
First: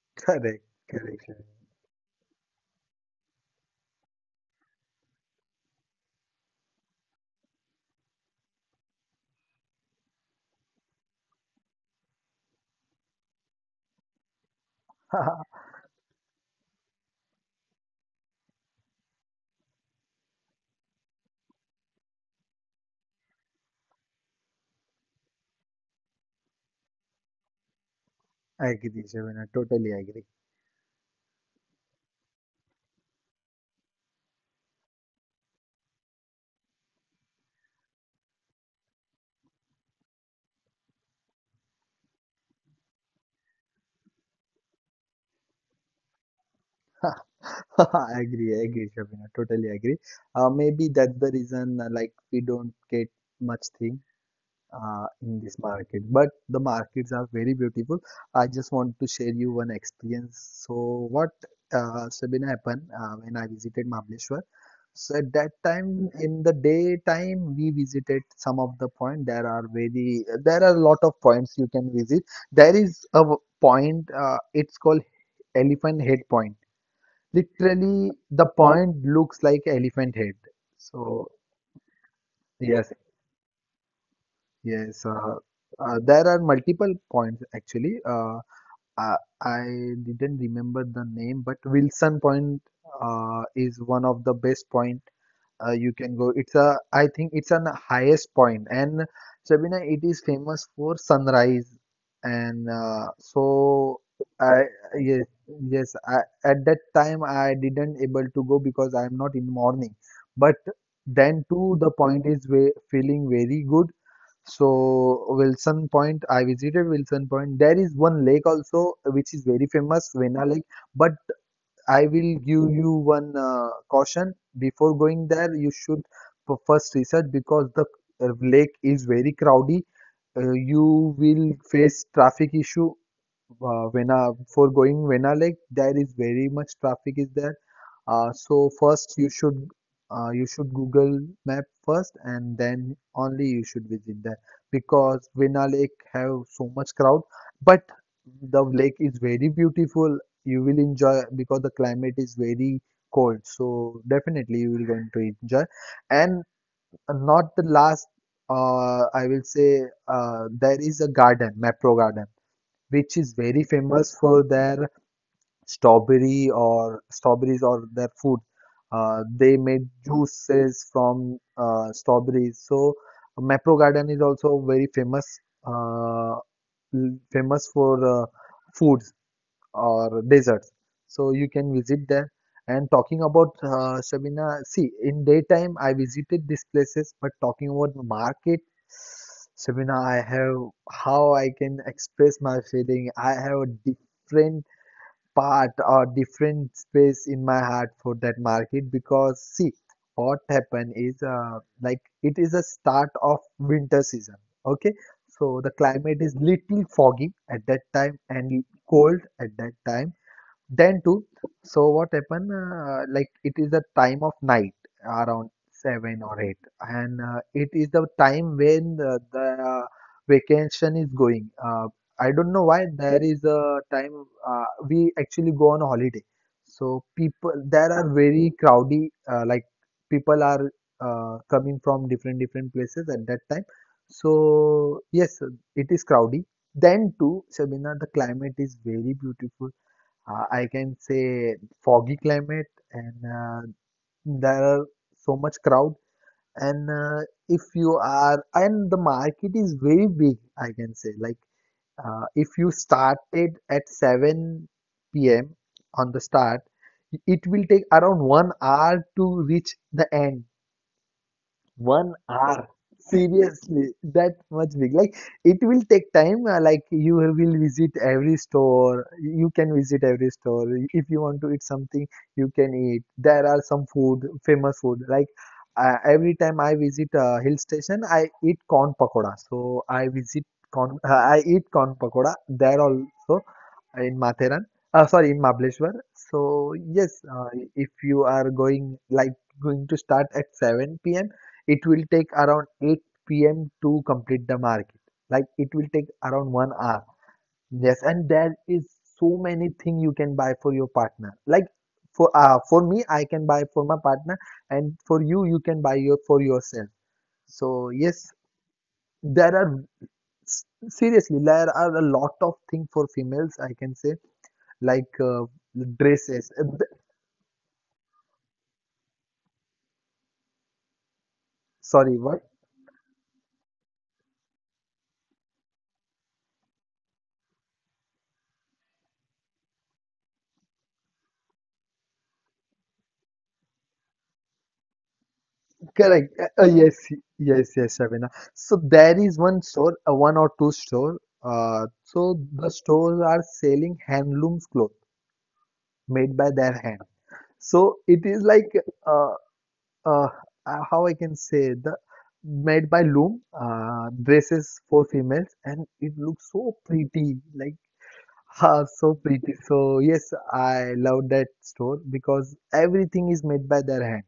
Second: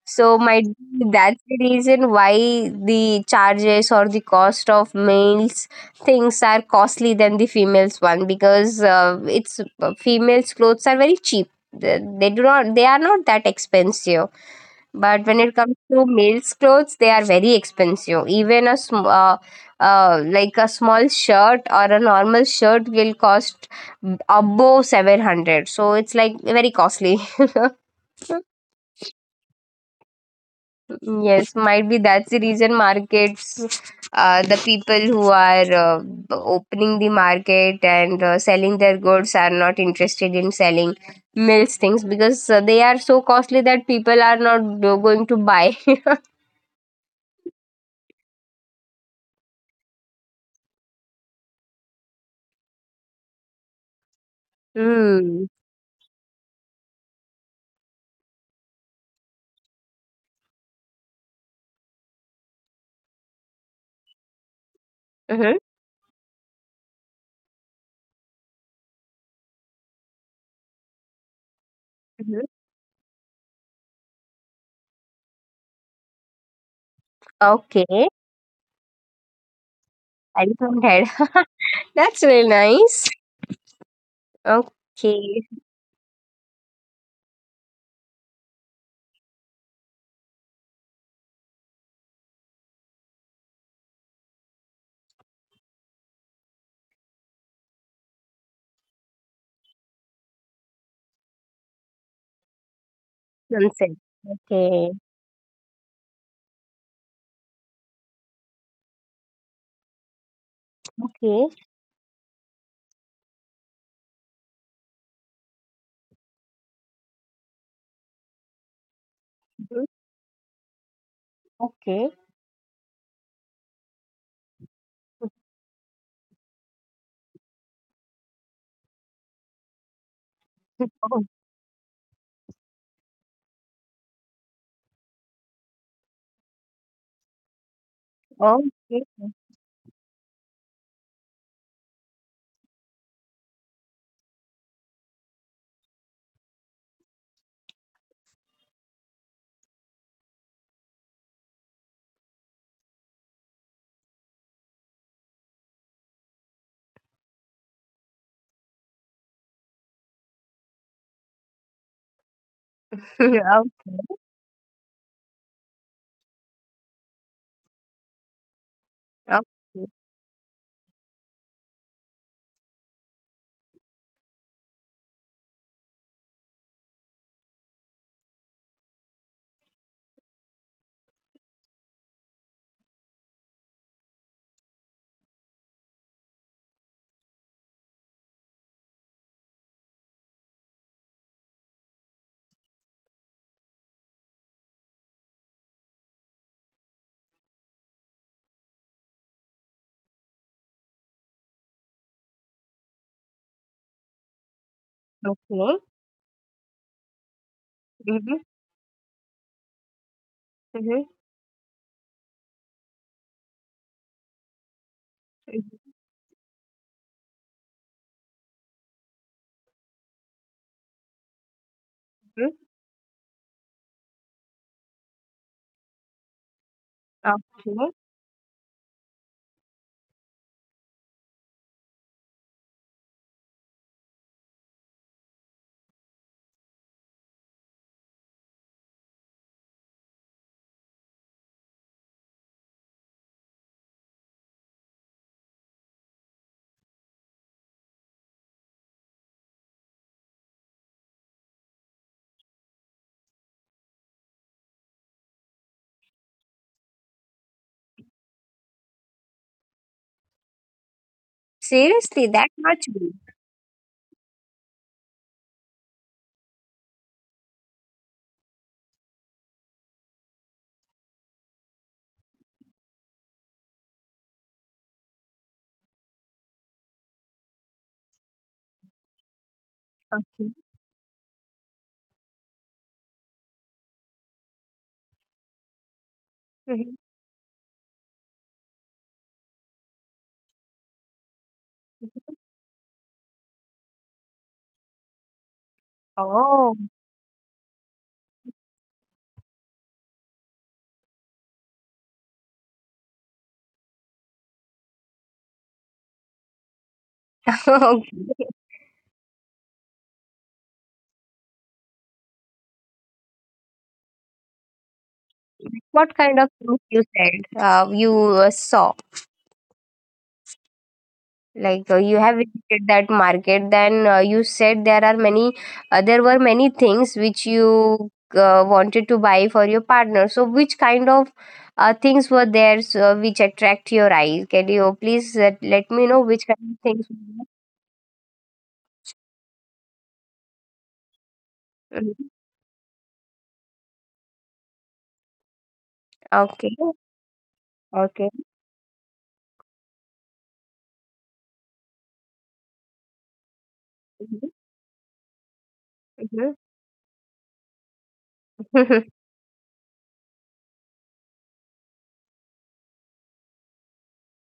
A: So
B: Correct,
A: might be
B: correct.
A: that's the reason why the charges or the cost of males things are costly than the females one because uh, it's uh, females clothes are very cheap. They they do not they are not that expensive. But
B: Shreya.
A: when it comes to males clothes, they are very expensive. Even a sm- uh, uh, like a small shirt or a normal shirt will cost above seven hundred, so it's like very costly.
B: I agree, Shabina. Totally agree.
A: Yes, might be that's the reason markets, uh, the people who are uh, opening the market and uh, selling their goods are not interested in selling mills things because uh, they are so costly that people are not do- going to buy.
B: I agree, I agree, Shabina. Totally agree. Uh, maybe that's the reason, uh, like, we don't get much thing uh, in
A: Hmm.
B: this market. But the markets are very beautiful. I just want to share you one experience. So what uh, Sabina happened uh, when I visited Mahabaleshwar. So at
A: Mm-hmm.
B: that time, in the daytime, we visited some of the point. There are very there are a lot of points you can visit.
A: Hmm.
B: There is a w- point. Uh, it's called Elephant Head Point.
A: Okay.
B: Literally, the point looks like elephant head.
A: Elephant head.
B: So
A: That's really
B: yes.
A: nice.
B: Yes, uh,
A: Okay.
B: uh, there are multiple points actually. Uh, I, I didn't remember the name, but Wilson Point uh, is one of the best point uh, you can go. It's a, I think it's an highest point, and Sabina, it is famous for sunrise, and uh,
A: Sunset.
B: so I
A: Okay.
B: Yes, yes I, at that time I didn't able to go because I am not in morning, but
A: Okay.
B: then too the point is ve feeling very good. So Wilson Point, I visited Wilson Point. There is one lake also which is very
A: Mhm.
B: famous, Vena Lake. But
A: Okay.
B: I will give you one uh, caution before going there. You should p- first research because the uh, lake is very crowded. Uh, you will face traffic issue uh, Vena for going Vena Lake. There is very much traffic is there. Uh,
A: Oh,
B: so
A: okay.
B: first you should uh, you should Google Map first, and then only you should visit there because Vena Lake have so much crowd. But the lake is very beautiful. You will enjoy because the climate is very cold, so definitely you will going to enjoy. And not the last, uh, I will say uh, there is a garden, Mapro garden, which
A: Okay.
B: is very famous for their strawberry or strawberries or their food. Uh, they
A: Okay.
B: made juices from uh, strawberries, so Mapro garden is also very famous, uh, l- famous for uh, foods or deserts. So you can visit there. And talking about uh, Sabina, see, in daytime I visited these places, but talking about the market, Sabina, I have how I can express my feeling. I have a different part or different space in my heart for that market because see, what happened is uh, like it is a start of winter season. Okay, so
A: Okay.
B: the climate is little foggy at that time
A: Mhm.
B: and cold at that time.
A: Mhm.
B: Then too, so what happened? Uh, like it is the time of night around seven or eight, and uh, it is the time when the, the uh, vacation is going. Uh, I
A: Mhm.
B: don't know why there is a time uh, we actually go on a holiday. So people
A: Okay.
B: there are very crowdy. Uh, like people are uh, coming from different different places at that time. So yes, it is crowdy. Then too, Shabina, the climate is very beautiful. Uh, I can say foggy climate, and uh, there are so much crowd, and uh, if you are and the market is very big, I can say, like uh, if you started at seven p m on the start, it will take around one hour to reach the end. one
A: Seriously, that
B: hour.
A: much big.
B: Seriously, that much big. Like it will take time. Uh, like you will visit every store. You can visit every store. If you want to eat something, you can eat. There are some food, famous food. Like uh, every time I visit a hill station, I eat corn pakoda. So I
A: Okay.
B: visit corn. Uh, I eat corn pakoda there also in Matheran. Uh, sorry, in Mahabaleshwar. So
A: Mhm.
B: yes, uh, if you are going, like going to start at seven p.m, it will
A: Mhm.
B: take around eight p m to complete the market. Like it will take around
A: Oh.
B: one hour. Yes, and there is so many thing you can buy for your partner. Like for uh, for me, I can buy for my partner, and for you, you can buy your for yourself. So
A: Okay.
B: yes, there are s- seriously there are a lot of thing for females. I can say like uh,
A: What kind of
B: dresses. Uh,
A: things
B: th-
A: you said uh, you uh, saw? Like uh, you
B: Sorry,
A: have
B: what?
A: visited that market, then uh, you said there are many, uh, there were many things which you uh, wanted to buy for your partner. So, which kind of uh, things were there, so, which attract your eyes? Can you please uh, let me know which
B: Correct.
A: kind
B: Uh, uh,
A: of
B: yes,
A: things were
B: yes, yes, Shabina. So there is one store, uh, one or two store. Uh,
A: there? Mhm.
B: so the stores are selling handlooms cloth made by
A: Okay.
B: their hand. So
A: Okay.
B: it is like uh, uh, uh, how I can say the made by loom uh,
A: Mhm,
B: dresses for females, and it
A: mhm.
B: looks so pretty, like ah, so pretty. So yes, I love that store because everything is made by their hand.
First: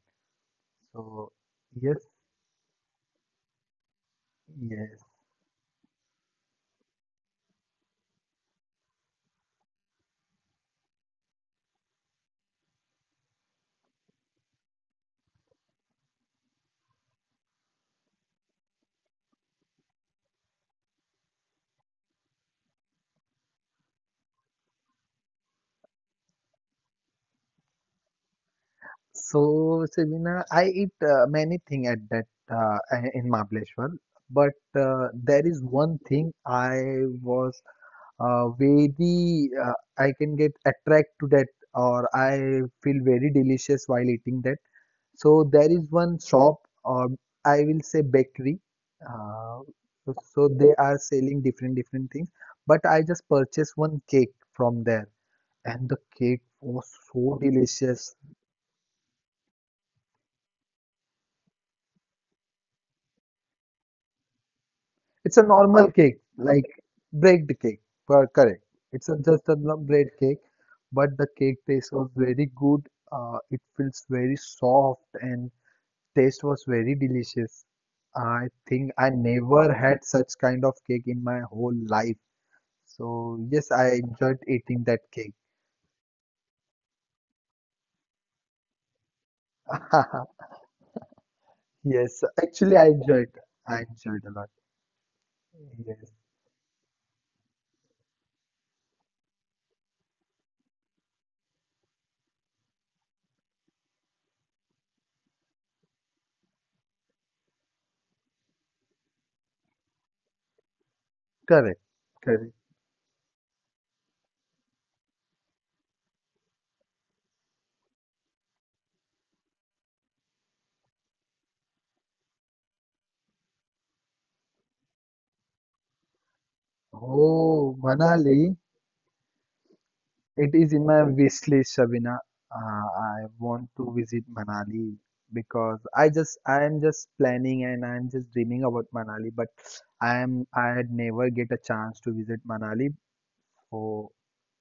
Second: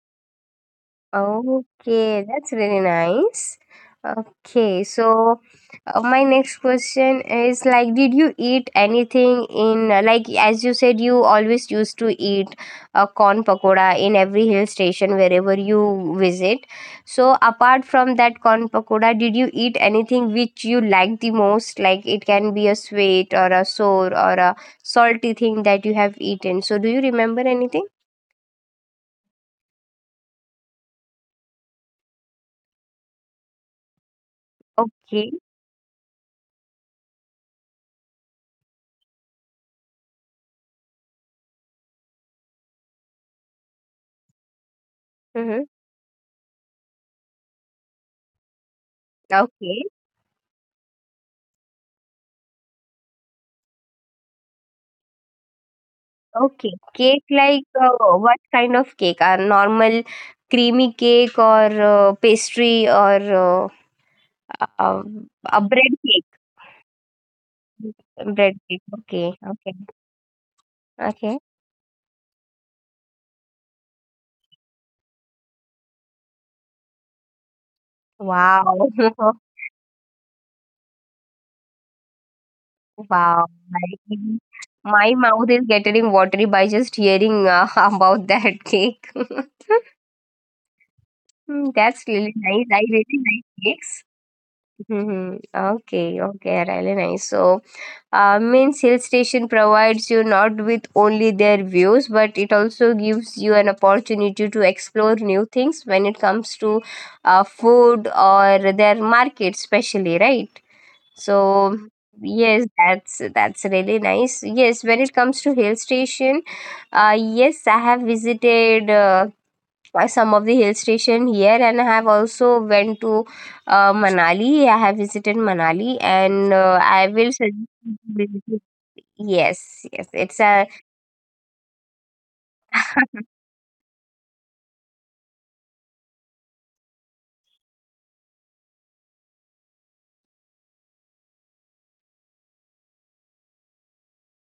B: So yes,
A: Okay, that's really nice. Okay,
B: yes.
A: so uh, my next question is like, did you eat anything in uh, like as you said, you always used to eat a corn pakoda in every hill station wherever you visit. So apart from that corn pakoda, did you eat anything which you like the most? Like it can be a sweet or a sour or a salty thing that you have eaten. So do you remember anything?
B: So, Sabina, I eat uh, many things at that uh, in Mahabaleshwar, but uh,
A: Okay.
B: there is one thing I was uh, very uh, I can get attracted to that, or I feel very delicious while eating that. So
A: Mhm.
B: there is one shop, or I will say bakery. Uh,
A: Okay.
B: so they are selling different different things, but I just purchased one cake from there, and the cake
A: Okay.
B: was
A: Cake
B: so
A: like
B: delicious.
A: uh, what kind of cake? A normal creamy cake or uh, pastry or uh, a, a
B: It's a
A: a
B: normal
A: bread
B: cake,
A: cake?
B: like bread cake. Well,
A: Bread
B: correct.
A: cake.
B: It's a,
A: Okay.
B: just a
A: Okay.
B: num- bread cake, but the
A: Okay.
B: cake taste was very good. Uh, it feels very soft, and taste was very delicious. I
A: Wow.
B: think I never had such kind of cake in my whole life. So
A: Wow.
B: yes, I enjoyed
A: I-
B: eating that
A: My
B: cake.
A: mouth is getting watery by just hearing uh, about that cake. Mm, that's
B: Yes,
A: really nice.
B: actually
A: I
B: I
A: really
B: enjoyed.
A: like
B: I
A: cakes.
B: enjoyed a lot.
A: Mhm.
B: Yes,
A: Okay, okay, really nice. So, uh, means hill station provides you not with only their views, but it also gives you an opportunity to explore new things when it comes to uh, food or their market, especially, right? So,
B: correct, correct.
A: yes, that's that's really nice. Yes, when it comes to hill station, uh, yes, I have visited. Uh, by some of the hill station here, and I have also went to uh, Manali. I have visited Manali, and uh, I will suggest
B: Oh,
A: you to
B: Manali.
A: visit- yes, yes, it's
B: It
A: a
B: is in my wish list, Shabina. Uh, I want to visit Manali because I just I am just planning, and I am just dreaming about Manali, but I am I had never get a chance to visit Manali. So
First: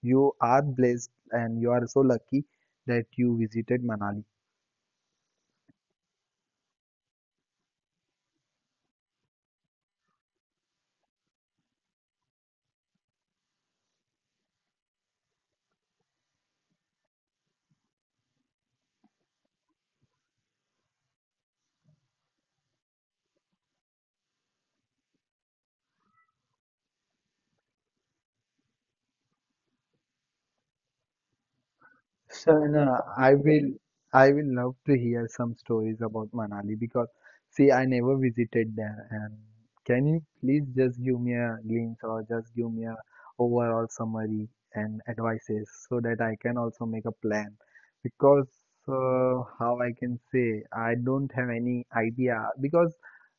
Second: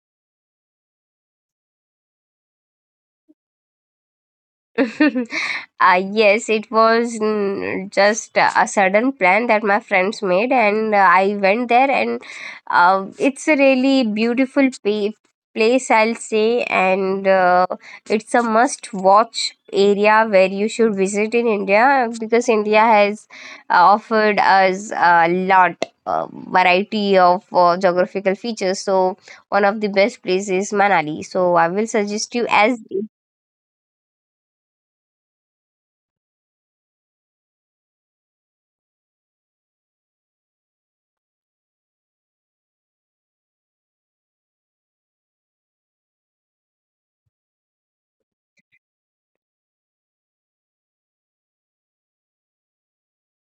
B: you are blessed, and you are so lucky that you visited Manali.
A: uh, yes, it was mm, just uh, a sudden plan that my friends made, and uh, I went there, and uh, it's a really beautiful pa- place, I'll say, and uh, it's a must watch area where you should visit in India, because India has uh, offered us a lot. Uh, variety of uh, geographical features, so one of the best places Manali, so I will suggest you
B: So,
A: as
B: no, I will, I will love to hear some stories about Manali because, see, I never visited there. And can you please just give me a glimpse or just give me a overall summary and advices so that I can also make a plan? Because uh, how I can say, I don't have any idea because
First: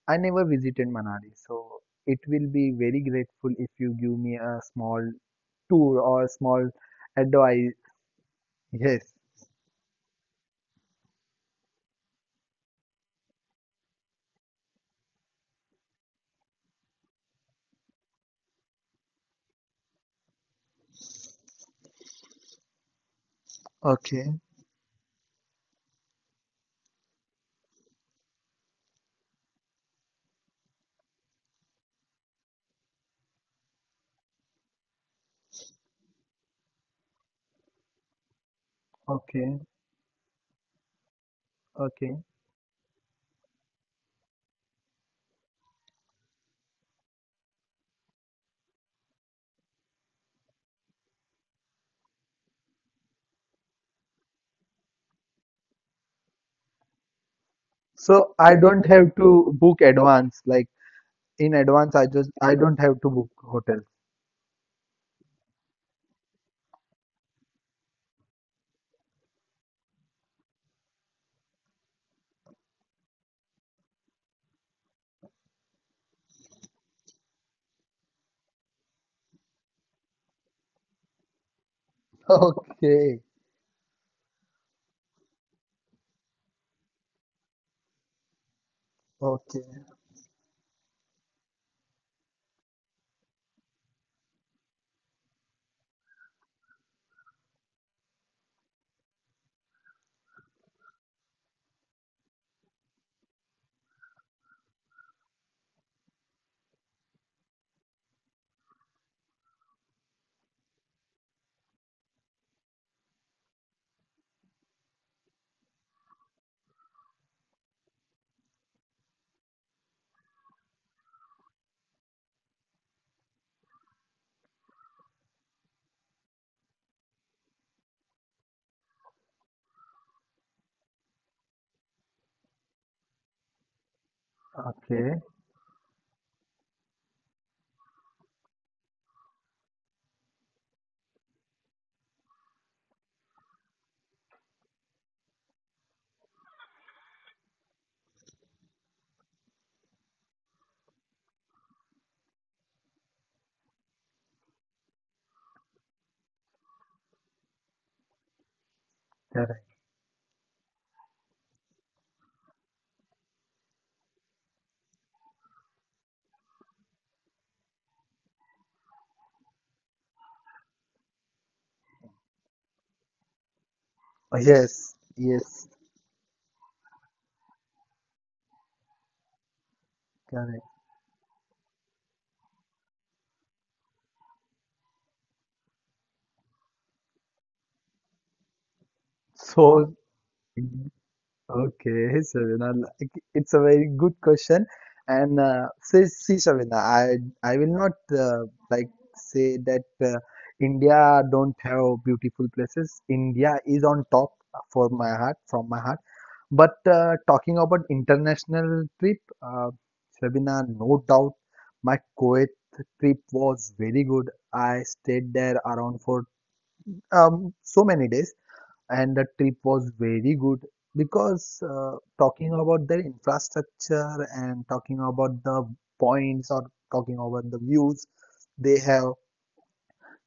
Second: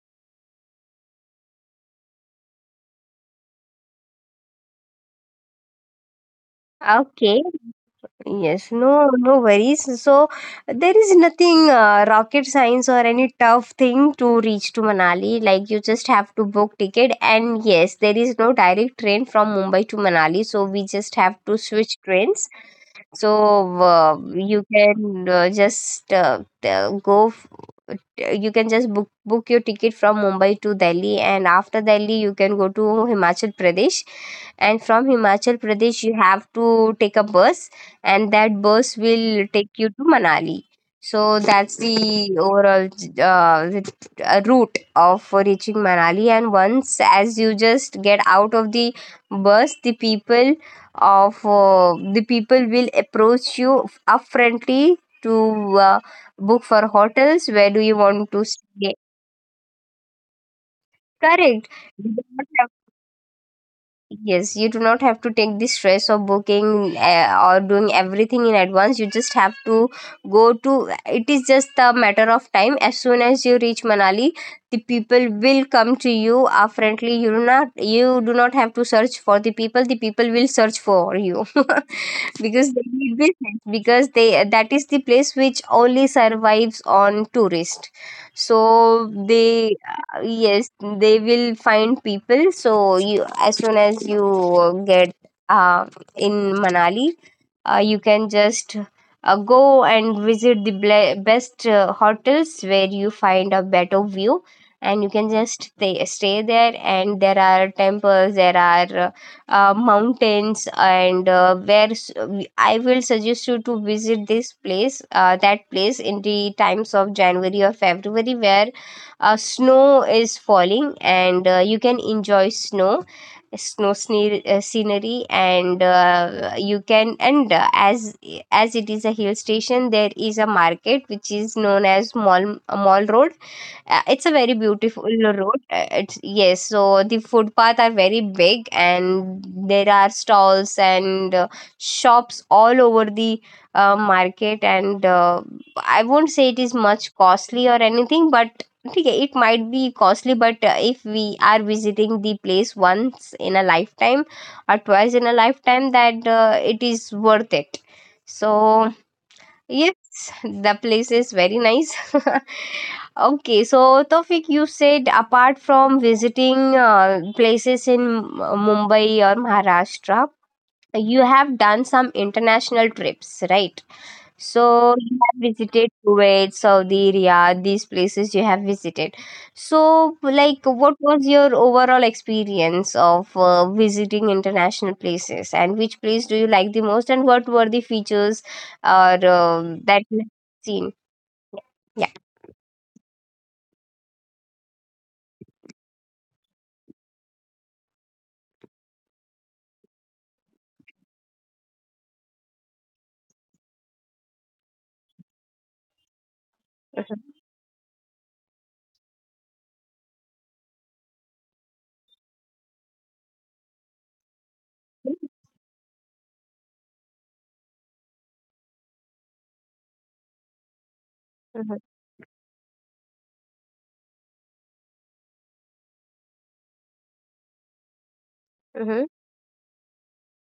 B: I never visited Manali. So it will be very grateful if you give me a small tour or a small
A: okay.
B: advice.
A: Yes, no,
B: Yes.
A: no worries. So there is nothing uh, rocket science or any tough thing to reach to Manali. Like you just have to book ticket, and yes, there is no direct train from Mumbai to Manali, so we just have to switch trains. So uh,
B: Okay,
A: you can uh, just uh, t- go. f- t- You can just book book your ticket from Mumbai to Delhi, and after Delhi, you can go to Himachal Pradesh. And from Himachal Pradesh, you have to take a bus, and that bus will
B: okay,
A: take you to Manali. So that's the
B: okay.
A: overall uh, the, uh, route of reaching Manali. And once, as you just get out of the bus, the people of uh, the people will approach you up to uh, book for hotels where do you want
B: So
A: to
B: I don't
A: stay
B: have to book advance. Like in
A: correct.
B: advance, I
A: You do
B: just
A: not
B: I
A: have-
B: don't have to book hotel.
A: yes, you do not have to take the stress of booking uh, or doing everything in advance, you just have to go to, it is just a matter of time. As soon as you reach Manali, the people will come to you, are you do not you do not have to search for the people, the people will search for you. Because they need
B: Okay,
A: business, because they, that is the place which only survives on tourist, so
B: okay,
A: they uh, yes, they will find people, so you, as soon as you get uh, in Manali, uh, you can just uh, go and visit the ble- best uh, hotels where you find a better view, and you can just stay, stay there. And there are temples, there are uh, uh, mountains, and uh, where s- we- I will suggest you to visit this place, uh, that place in the times of January or February where uh, snow is falling, and uh, you can enjoy snow snow sne- uh, scenery. And uh, you can, and uh, as as it is a hill station, there is a market which is known as mall mall road. Uh, it's a very beautiful
B: okay.
A: road. Uh, It's, yes, so the footpath are very big, and there are stalls and uh, shops all over the uh, market. And uh, I won't say it is much costly or anything, but ठीक है, it might be costly. But uh, if we are visiting the place once in a lifetime or twice in a lifetime, that uh, it is worth it. So
B: Correct.
A: yes, the place is very nice. Okay, so Tofik, you said apart from visiting uh, places in uh, Mumbai or Maharashtra, you have done some international trips, right?
B: Oh,
A: So
B: yes,
A: you have
B: yes,
A: visited Kuwait, Saudi, Riyadh, these places you have visited. So, like,
B: correct.
A: what was your overall experience of uh, visiting international places, and which place do you like the most, and what were the features or um, that
B: So
A: you have seen? Yeah.
B: okay, Shavina, like, it's a very good question. And uh, see, see, Shavina, I I will not uh, like say that uh, India don't have beautiful places. India is on top for my heart, from my heart. But uh, talking about international trip, uh, Shabina, no doubt my Kuwait trip was very good. I stayed there around for um, so many days, and the trip was very good because
A: Mm-hmm.
B: uh, talking about their infrastructure, and talking about the points or talking about the views they
A: Mm-hmm.
B: have,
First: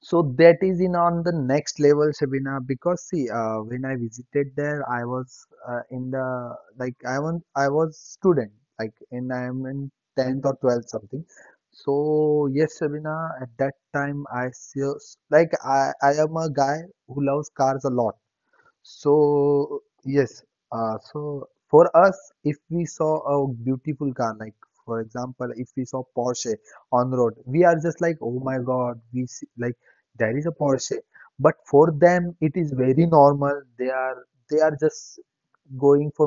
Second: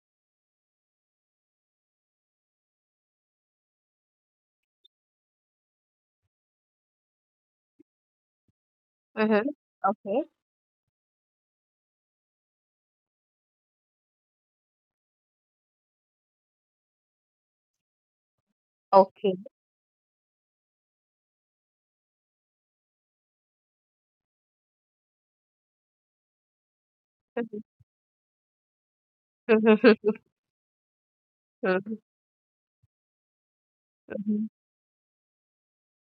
B: so that is in on the next level, Shabina, because see, uh, when I visited there, I was uh, in the like I was I was student, like in I
A: Mm-hmm.
B: am in
A: Okay.
B: tenth or twelfth something. So yes, Shabina, at that time I see, like I I am a guy who loves cars a lot.
A: Okay.
B: So yes, uh, so for us, if we saw a beautiful car, like for example, if we saw Porsche on road, we are just like, oh my God, we see, like there is a Porsche. But for them, it is very normal. They are they are just going for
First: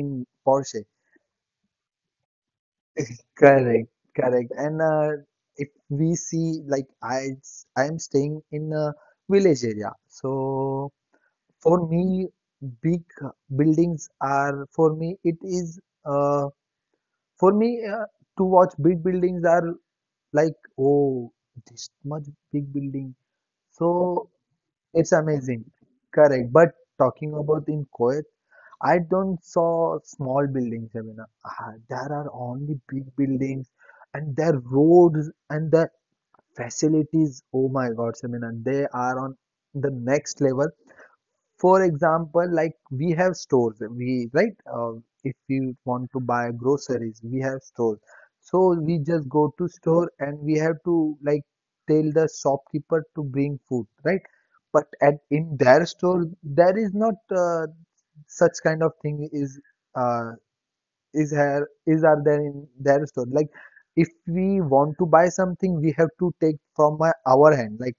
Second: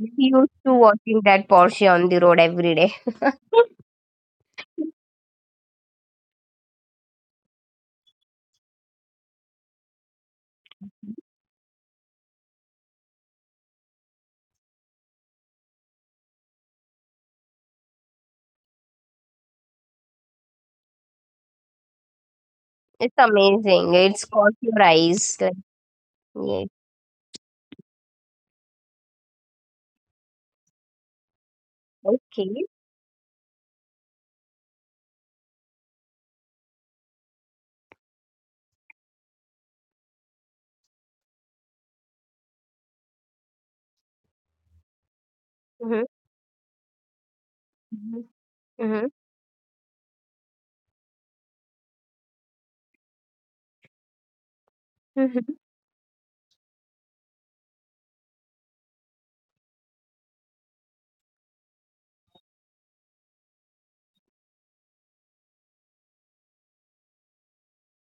A: He used to
B: Porsche.
A: watching that Porsche on the road every day.
B: Correct, correct. And uh, if we see, like I, I am staying in a village area, so. For me, big buildings are for me it is uh, for me uh, to watch big buildings are like, oh, this much big
A: It's
B: building,
A: amazing. It's
B: so
A: caught your
B: it's
A: eyes. Like,
B: amazing. Correct,
A: yeah.
B: but talking about in Kuwait, I don't saw small buildings. I mean uh, there are
A: Okay.
B: only big buildings, and their roads and their facilities, oh my God, I mean they are on the next level. For example, like we have stores, we, right? Uh, if you
A: Mm-hmm.
B: want to buy groceries, we have stores.
A: Mm-hmm.
B: So we just go to store, and we have to like tell the shopkeeper to bring food, right? But at
A: Mm-hmm.
B: in their store, there is not uh, such kind of thing is uh, is here is are there in their store. Like if we want to buy something, we have to take from my, our hand. Like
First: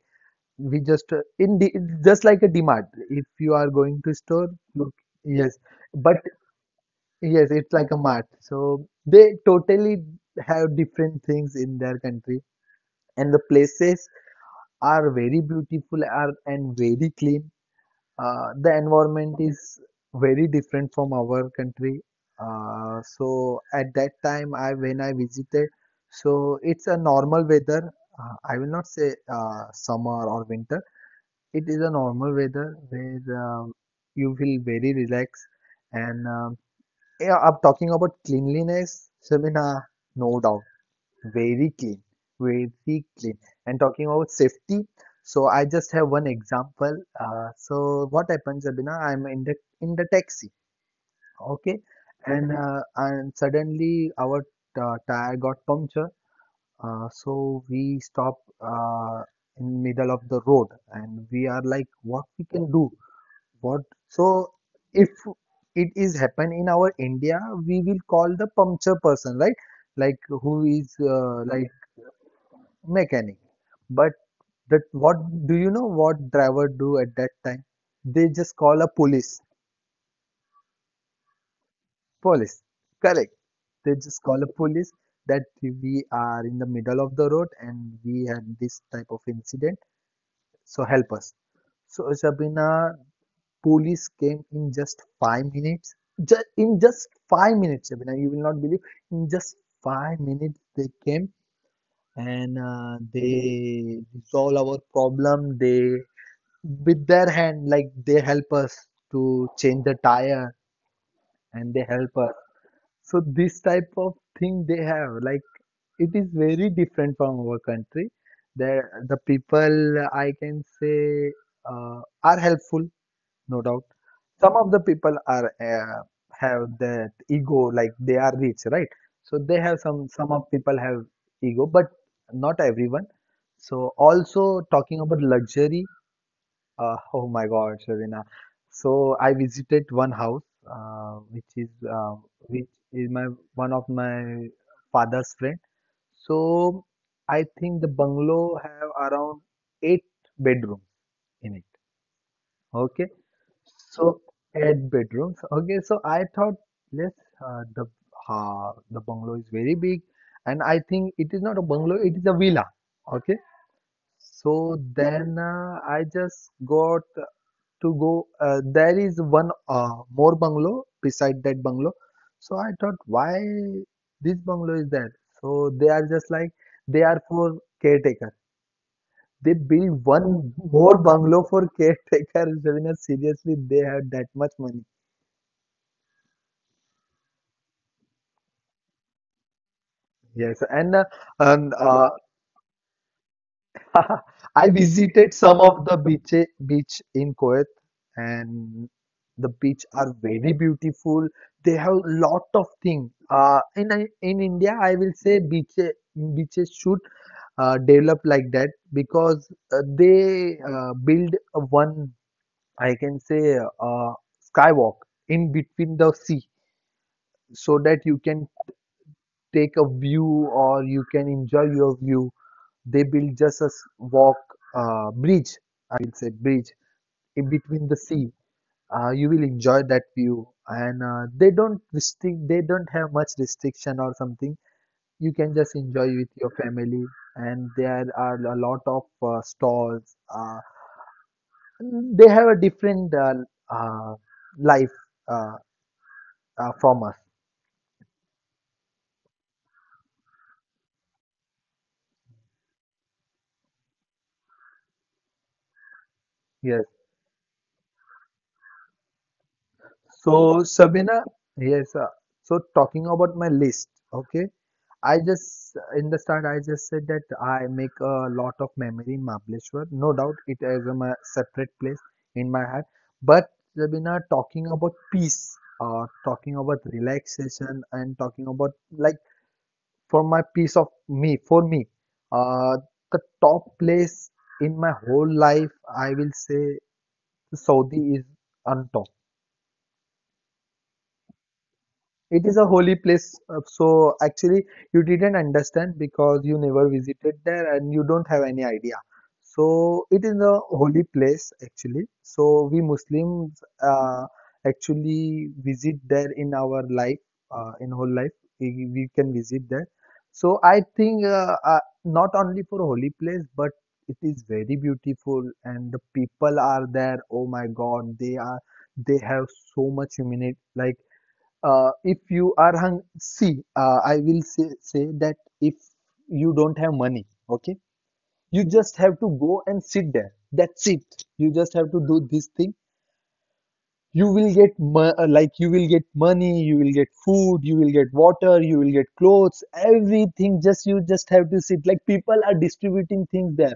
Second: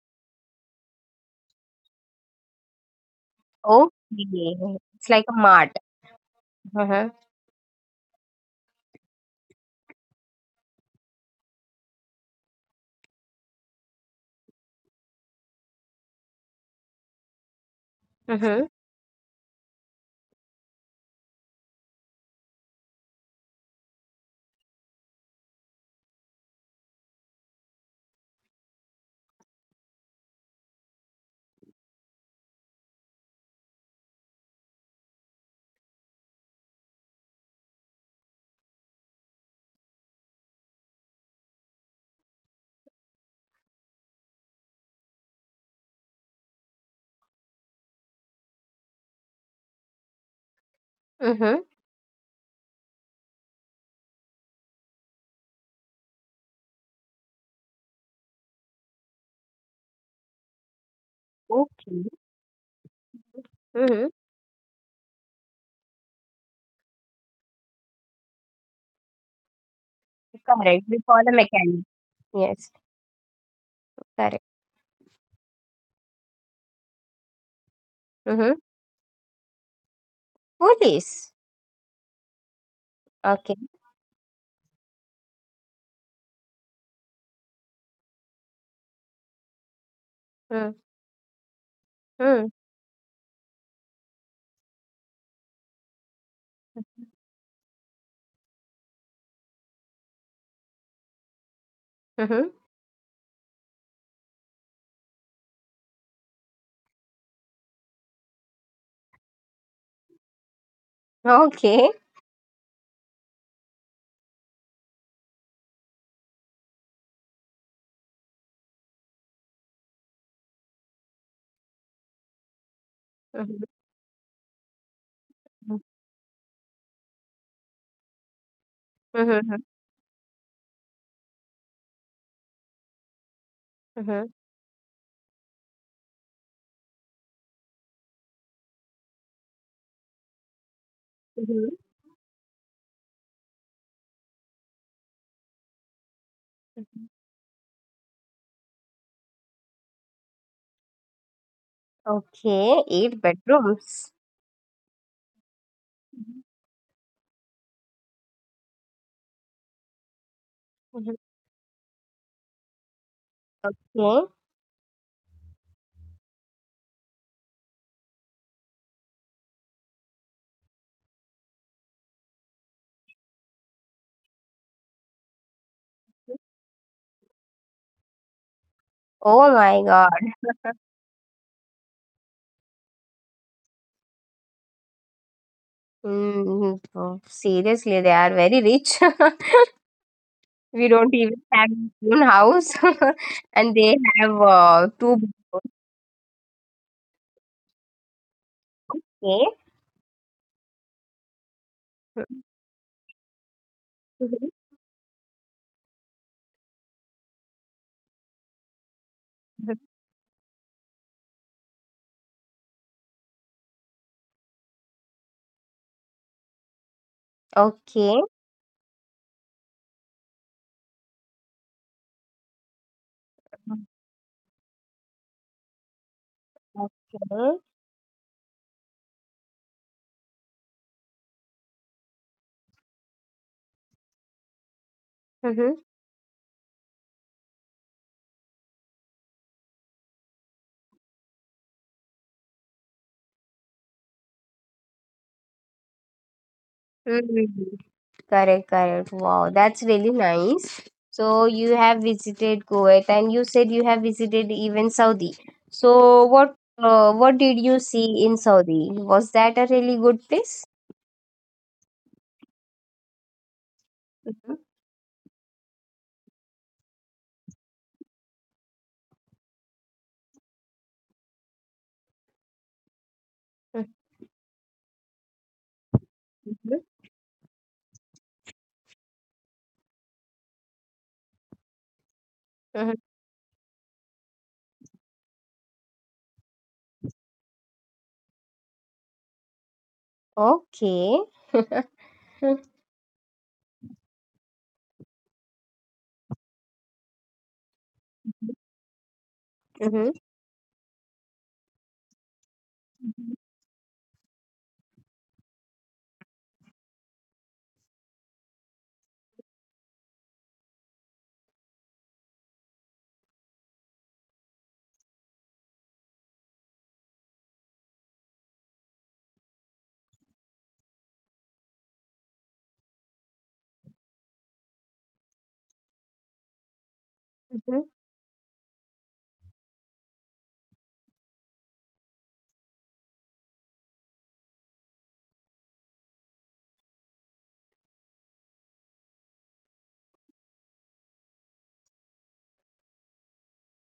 B: we just uh, in the it's just like a DMart. If you are
A: Okay.
B: going to store, look,
A: It's like a
B: yes,
A: mart.
B: but
A: Mm-hmm.
B: yes, it's like a mart. So they totally have different things in their country, and the places are very beautiful, are and very clean. Uh,
A: Mm-hmm.
B: the environment is very different from our country. Uh, so at that time, I when I visited, so it's a normal weather. Uh, I will not say uh, summer or winter, it is a normal weather where um, you feel very relaxed. And um, yeah, I'm talking about cleanliness, Shamina, no doubt, very clean, very clean. And talking about safety, so I just have one example. Uh, so what happens, Shabina? I'm in the in the taxi,
A: Mm-hmm.
B: okay, and Mhm. uh, and suddenly our uh, tire got puncture. Uh, so we stop uh, in middle of the road, and we are like,
A: Okay.
B: what we can do? What?
A: Mm-hmm.
B: So if it is happen in our India, we will call the puncture person, right? Like who
A: Correct.
B: is
A: We call a
B: uh, like
A: mechanic. Yes.
B: mechanic. But
A: Correct.
B: that what do you know what driver do at that time? They
A: Mm-hmm.
B: just call a police.
A: Police.
B: Police. Correct.
A: Okay.
B: They just call a police that we are in the middle of the road and we had this type of incident.
A: Mm-hmm.
B: So help us. So Shabina, police came in just five minutes. Just in just five minutes, Abhinay, you will not believe. In just five minutes, they came
A: Mm-hmm.
B: and uh, they resolve our problem. They with their hand, like they help us to change the tire
A: Okay.
B: and they help us. So this type of thing they have, like it is very different from our country. There, the people I can say uh, are helpful, no doubt some of the people are uh, have that ego, like they are rich, right?
A: Mm-hmm.
B: So they have some some of people have ego, but not everyone. So
A: Mhm,
B: also talking about luxury, uh, oh my god, Shavina, so I visited one house uh,
A: mhm,
B: which is uh, which is my one of my father's friend.
A: mhm.
B: So I think the bungalow have around eight bedrooms in it.
A: Okay, eight
B: Okay,
A: bedrooms.
B: so eight bedrooms. Okay, so
A: Mhm,
B: I thought yes, uh, the uh, the bungalow is very big, and I
A: mhm.
B: think it is not a bungalow, it is a villa. Okay,
A: Okay.
B: so then uh, I just got to go. Uh, there is one uh, more bungalow beside that bungalow, so I thought why this bungalow is there? So they are just like they are for caretaker.
A: Oh
B: They
A: my God.
B: build one more bungalow for caretaker. Ravina, seriously, they have that much money.
A: Mm, oh, seriously, they are very rich.
B: Yes,
A: We don't
B: and uh,
A: even have
B: and
A: own
B: uh,
A: house, and they have uh,
B: I
A: two
B: visited
A: bedrooms.
B: some of the beach beach in Kuwait, and
A: Okay.
B: the beach are very beautiful. They have
A: Mhm,
B: lot of thing. Uh, in I-
A: mhm,
B: in India, I will say beaches beaches should uh, develop like that because
A: mhm.
B: uh, they uh, build a one, I can say uh, skywalk in between the sea so that
A: Okay.
B: you can take a view or you can enjoy your view. They built just a walk, uh, bridge, I will say bridge
A: Okay.
B: in between the sea. Uh, you will enjoy that view, and uh, they don't restrict. They don't have much restriction or something. You can
A: Mm-hmm.
B: just enjoy with your family, and there are a lot of uh, stalls. Uh, they have a different uh, uh, life uh, uh, from us.
A: Mm-hmm. Correct, correct. Wow, that's really nice. So you have visited Kuwait, and you said you have visited even Saudi. So what uh,
B: Yes.
A: what did you see in Saudi? Was that a really good place?
B: So Sabina, yes. Uh, so talking about my list,
A: Mhm,
B: okay. I just in the start I just said that I make a lot of memory in Mahabaleshwar. No doubt it is a ma- separate place in my heart. But
A: mhm,
B: Rabina, talking about peace, uh, talking
A: mhm,
B: about relaxation and talking about like for my peace of me, for me,
A: mhm.
B: uh, the top place in my whole life I will say Saudi is on top.
A: Okay.
B: It is a holy place. uh, So actually, you didn't understand because you never visited there and you don't have any idea.
A: Mhm,
B: So it is a holy place actually. So we Muslims uh, actually visit there in our life, uh, in whole life. We, we can visit there. So I think uh, uh, not only for holy place, but it is very beautiful and the people are there. Oh my God, they are they have so much humanity. Like uh, if you are hung see uh, I will say, say that if you don't have money,
A: mhm.
B: okay, you just have to go and sit there, that's it, you just have to do this thing. You will get mo- uh, like you will get money, you will get food, you will get water, you will get clothes, everything. Just you just have to sit, like people are distributing things there.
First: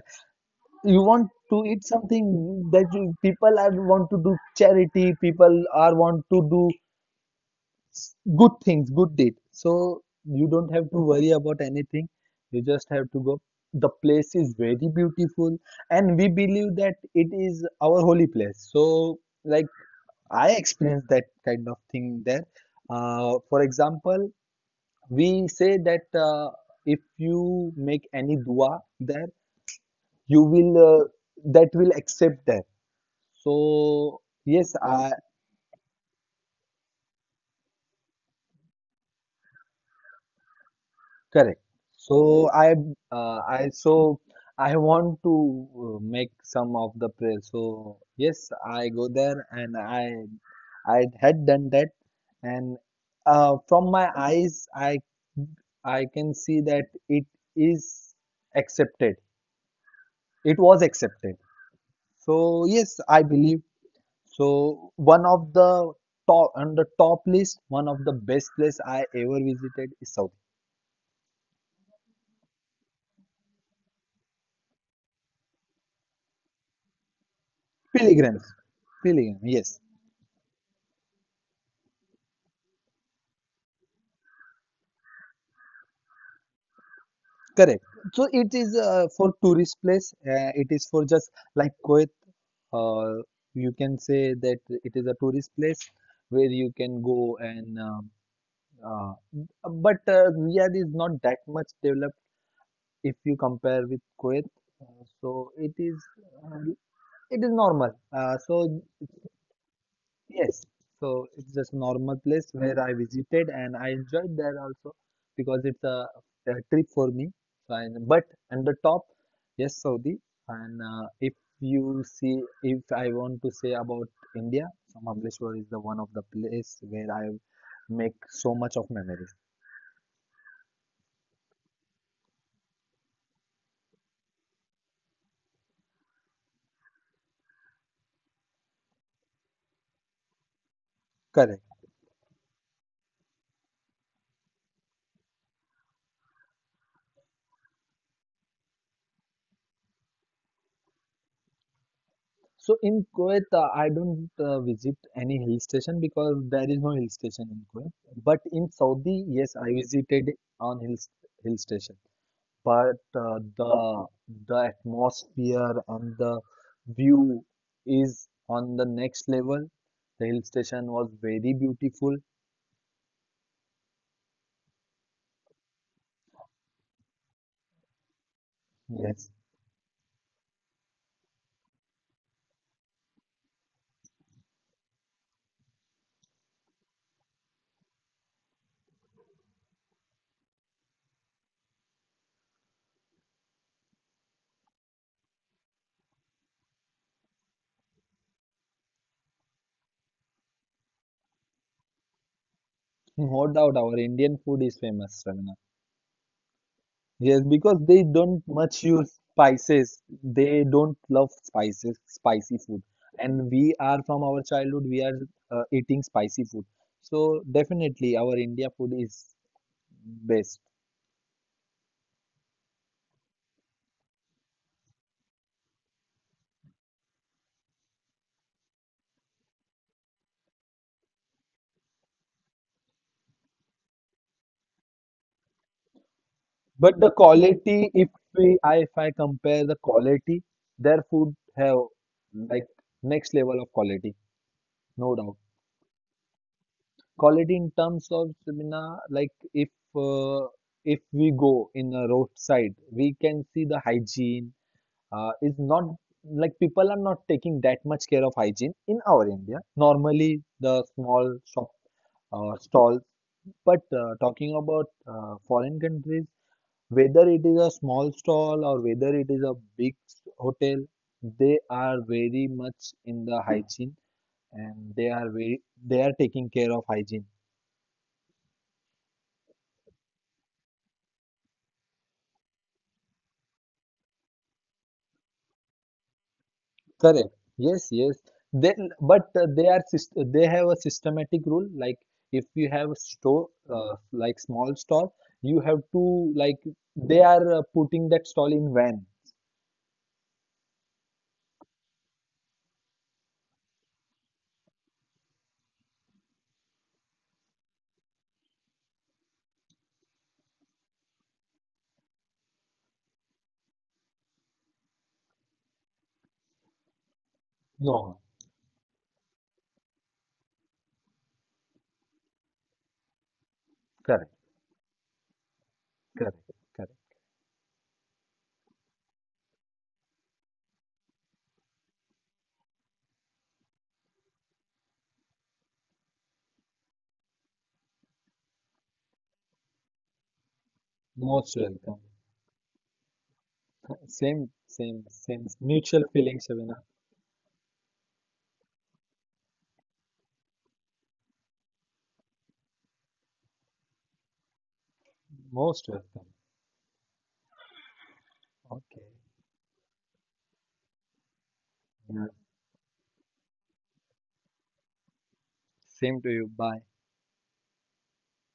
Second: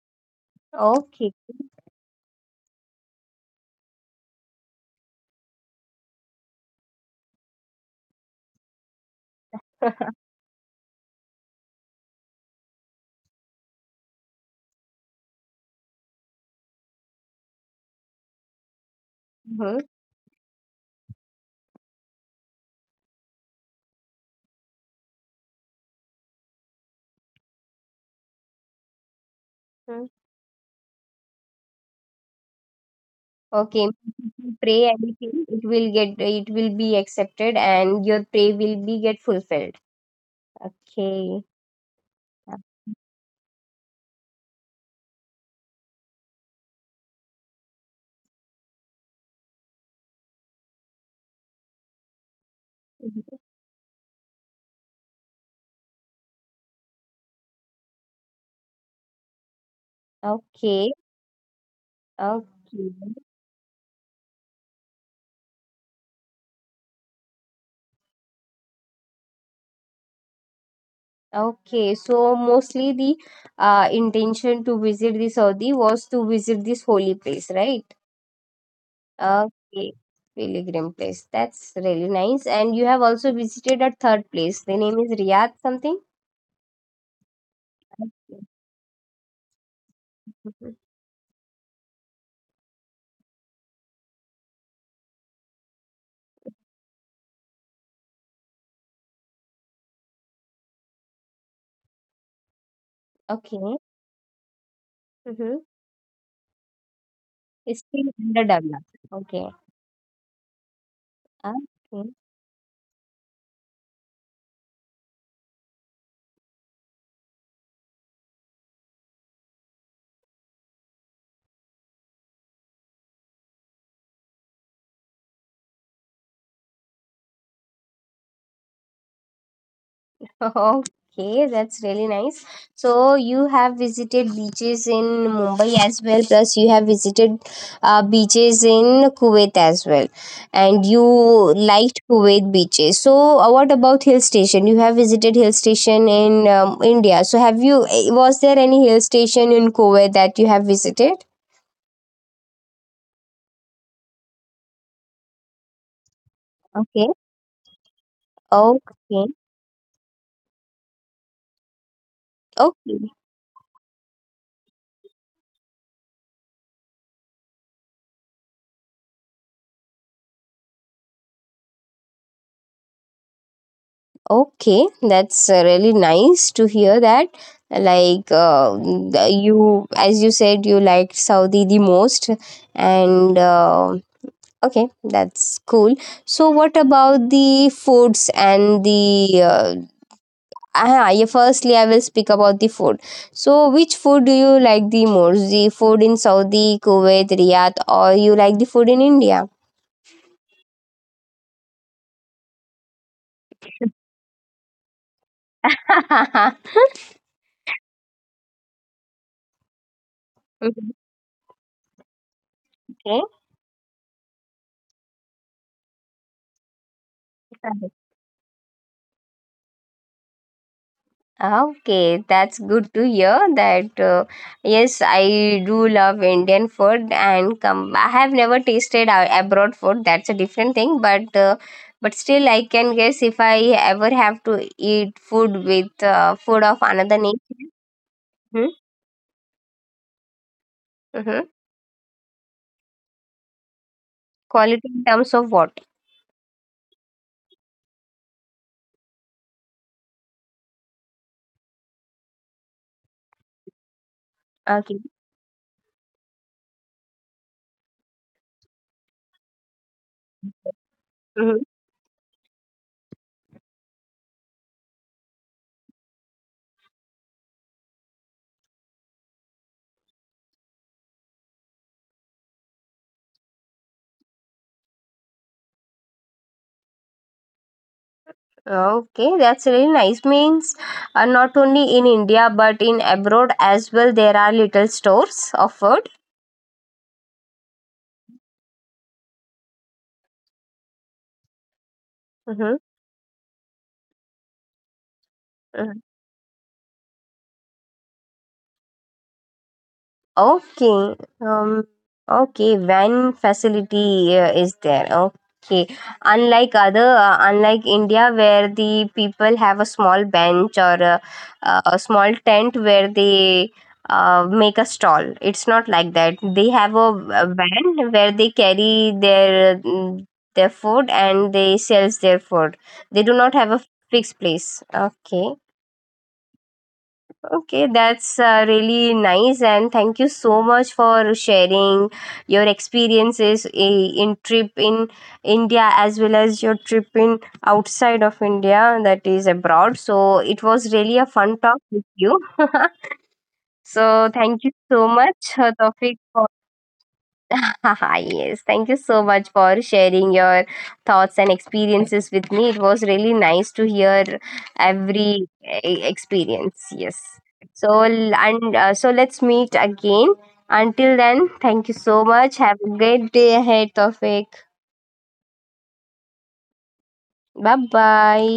B: You want
A: Okay.
B: to eat something, that you people are want to do charity, people are want to do good things, good deed. So you don't have to worry about anything. You just have to go. The place is very beautiful, and we believe that it is our holy place. So, like
A: Mhm,
B: I experienced that kind of thing there. Uh, for example, we say that uh, if you make any dua there,
A: mhm.
B: you will uh, that will accept that.
A: Okay.
B: So yes,
A: Pray
B: I.
A: anything, it will get, it will be accepted, and your pray will be get fulfilled. Okay.
B: Correct. So I uh, I so I want to uh, make some of the prayer. So yes, I go there and I I had done that, and uh, from my eyes I I can see that it is accepted. It was
A: Okay,
B: accepted. So
A: okay,
B: yes, I believe. So one of the top, on the top list, one of the best place I ever visited is South.
A: okay. So mostly the uh, intention to visit the Saudi was to visit this holy place, right?
B: Pilgrims. Pilgrim. Yes.
A: Okay, pilgrim place. That's really nice. And you have also visited a third place. The name is Riyadh something.
B: Correct. So
A: Okay.
B: it is uh, for tourist place. Uh, it
A: Mhm.
B: is for just like Kuwait. Uh, you can say that it is a tourist place where you can go and. um uh, but uh, Riyadh is not that much developed if you
A: Okay.
B: compare with Kuwait. Uh,
A: Mm-hmm.
B: so it is uh, it is
A: It's
B: normal.
A: still under
B: Uh,
A: development.
B: so
A: Okay.
B: yes, so it's just
A: Okay.
B: normal place where I visited and I enjoyed there also because it's a, a trip for me. So I, but and the top, yes, Saudi. And uh, if you see, if I want to say about India, so Mahabaleshwar is the one of the place where I make so much of memories.
A: Okay, that's really nice. So you have visited beaches in Mumbai as well, plus you have visited uh, beaches in Kuwait as well, and you
B: Correct.
A: liked Kuwait beaches. So uh, what about hill station? You have visited hill station in um, India. So have you? Eh, was there any hill station in Kuwait that you have visited?
B: So in Kuwait, uh, I don't uh, visit any hill station because there is no
A: Okay.
B: hill station in Kuwait. But in
A: Okay.
B: Saudi, yes, I visited on hill hill station. But
A: Okay.
B: uh, the the atmosphere and the view is on the next level. The hill station was very beautiful.
A: Okay, that's uh, really nice to hear that. Like uh,
B: Yes,
A: the- you, as you said, you liked Saudi the most, and uh, okay, that's cool. So, what about the foods and the? Uh, uh, yeah, firstly, I will speak about the food. So, which food do you like the most? The food in Saudi, Kuwait, Riyadh, or you like the food in India?
B: no doubt our Indian food is famous, Ravina. Yes, because they don't much use spices. They don't love spices, spicy food. And
A: Okay.
B: we are from our childhood, we are uh, eating spicy food. So definitely our India food is best.
A: Okay, that's good to hear that. Uh, yes, I do love Indian food and come. I have never tasted a- abroad food. That's a different thing, but uh, but still, I can guess if I ever have to eat food with uh, food of
B: But the
A: another nation,
B: quality, if we, I,
A: mm-hmm.
B: if I compare the quality, their food
A: Mm-hmm.
B: have like next level of quality,
A: Quality in
B: no
A: terms
B: doubt.
A: of what?
B: Quality in terms of Sabina, like if uh, if we go in a roadside, we can see the hygiene
A: Okay.
B: uh, is not like people are not taking that much care of hygiene in our India. Normally, the small
A: Mm-hmm.
B: shop uh, stalls, but uh, talking about uh, foreign countries, whether it is a small stall or whether it is a big hotel, they are very much in the hygiene and they are very they are taking care of hygiene.
A: Okay, that's really nice. Means uh, not only in India but in abroad as well, there are little stores of food.
B: Correct, yes, yes. Then but uh, they are syst- they have a systematic rule, like if you
A: Mm-hmm.
B: have a store uh, like small stall, you have to
A: Mm-hmm.
B: like they are uh, putting that stall in van.
A: Okay. Um, okay. Van facility uh, is there. Okay. Unlike other, uh, unlike India, where the people have a small bench or a, a small tent where they uh, make a stall. It's not like that. They have a, a
B: No.
A: van where they carry their mm, their food, and they sells their food. They do not have a
B: Correct,
A: fixed place. Okay.
B: correct, correct.
A: Okay, that's uh, really nice, and thank you so much for sharing your experiences i- in trip in India as well as your trip in outside of India, that is abroad. So it was really a fun
B: Most
A: talk
B: welcome.
A: with you. So
B: same
A: thank you
B: same
A: so much,
B: Same
A: uh,
B: mutual
A: Tawfiq,
B: feeling,
A: for
B: Shavina.
A: yes, thank you so much for sharing your thoughts and experiences with me. It was really nice to hear every
B: Most
A: eh,
B: welcome.
A: experience. Yes. So l- and uh,
B: Okay.
A: so let's meet again. Until then, thank you so
B: Yeah.
A: much. Have a great day ahead, Tofik.
B: Same to you. Bye.
A: Bye bye.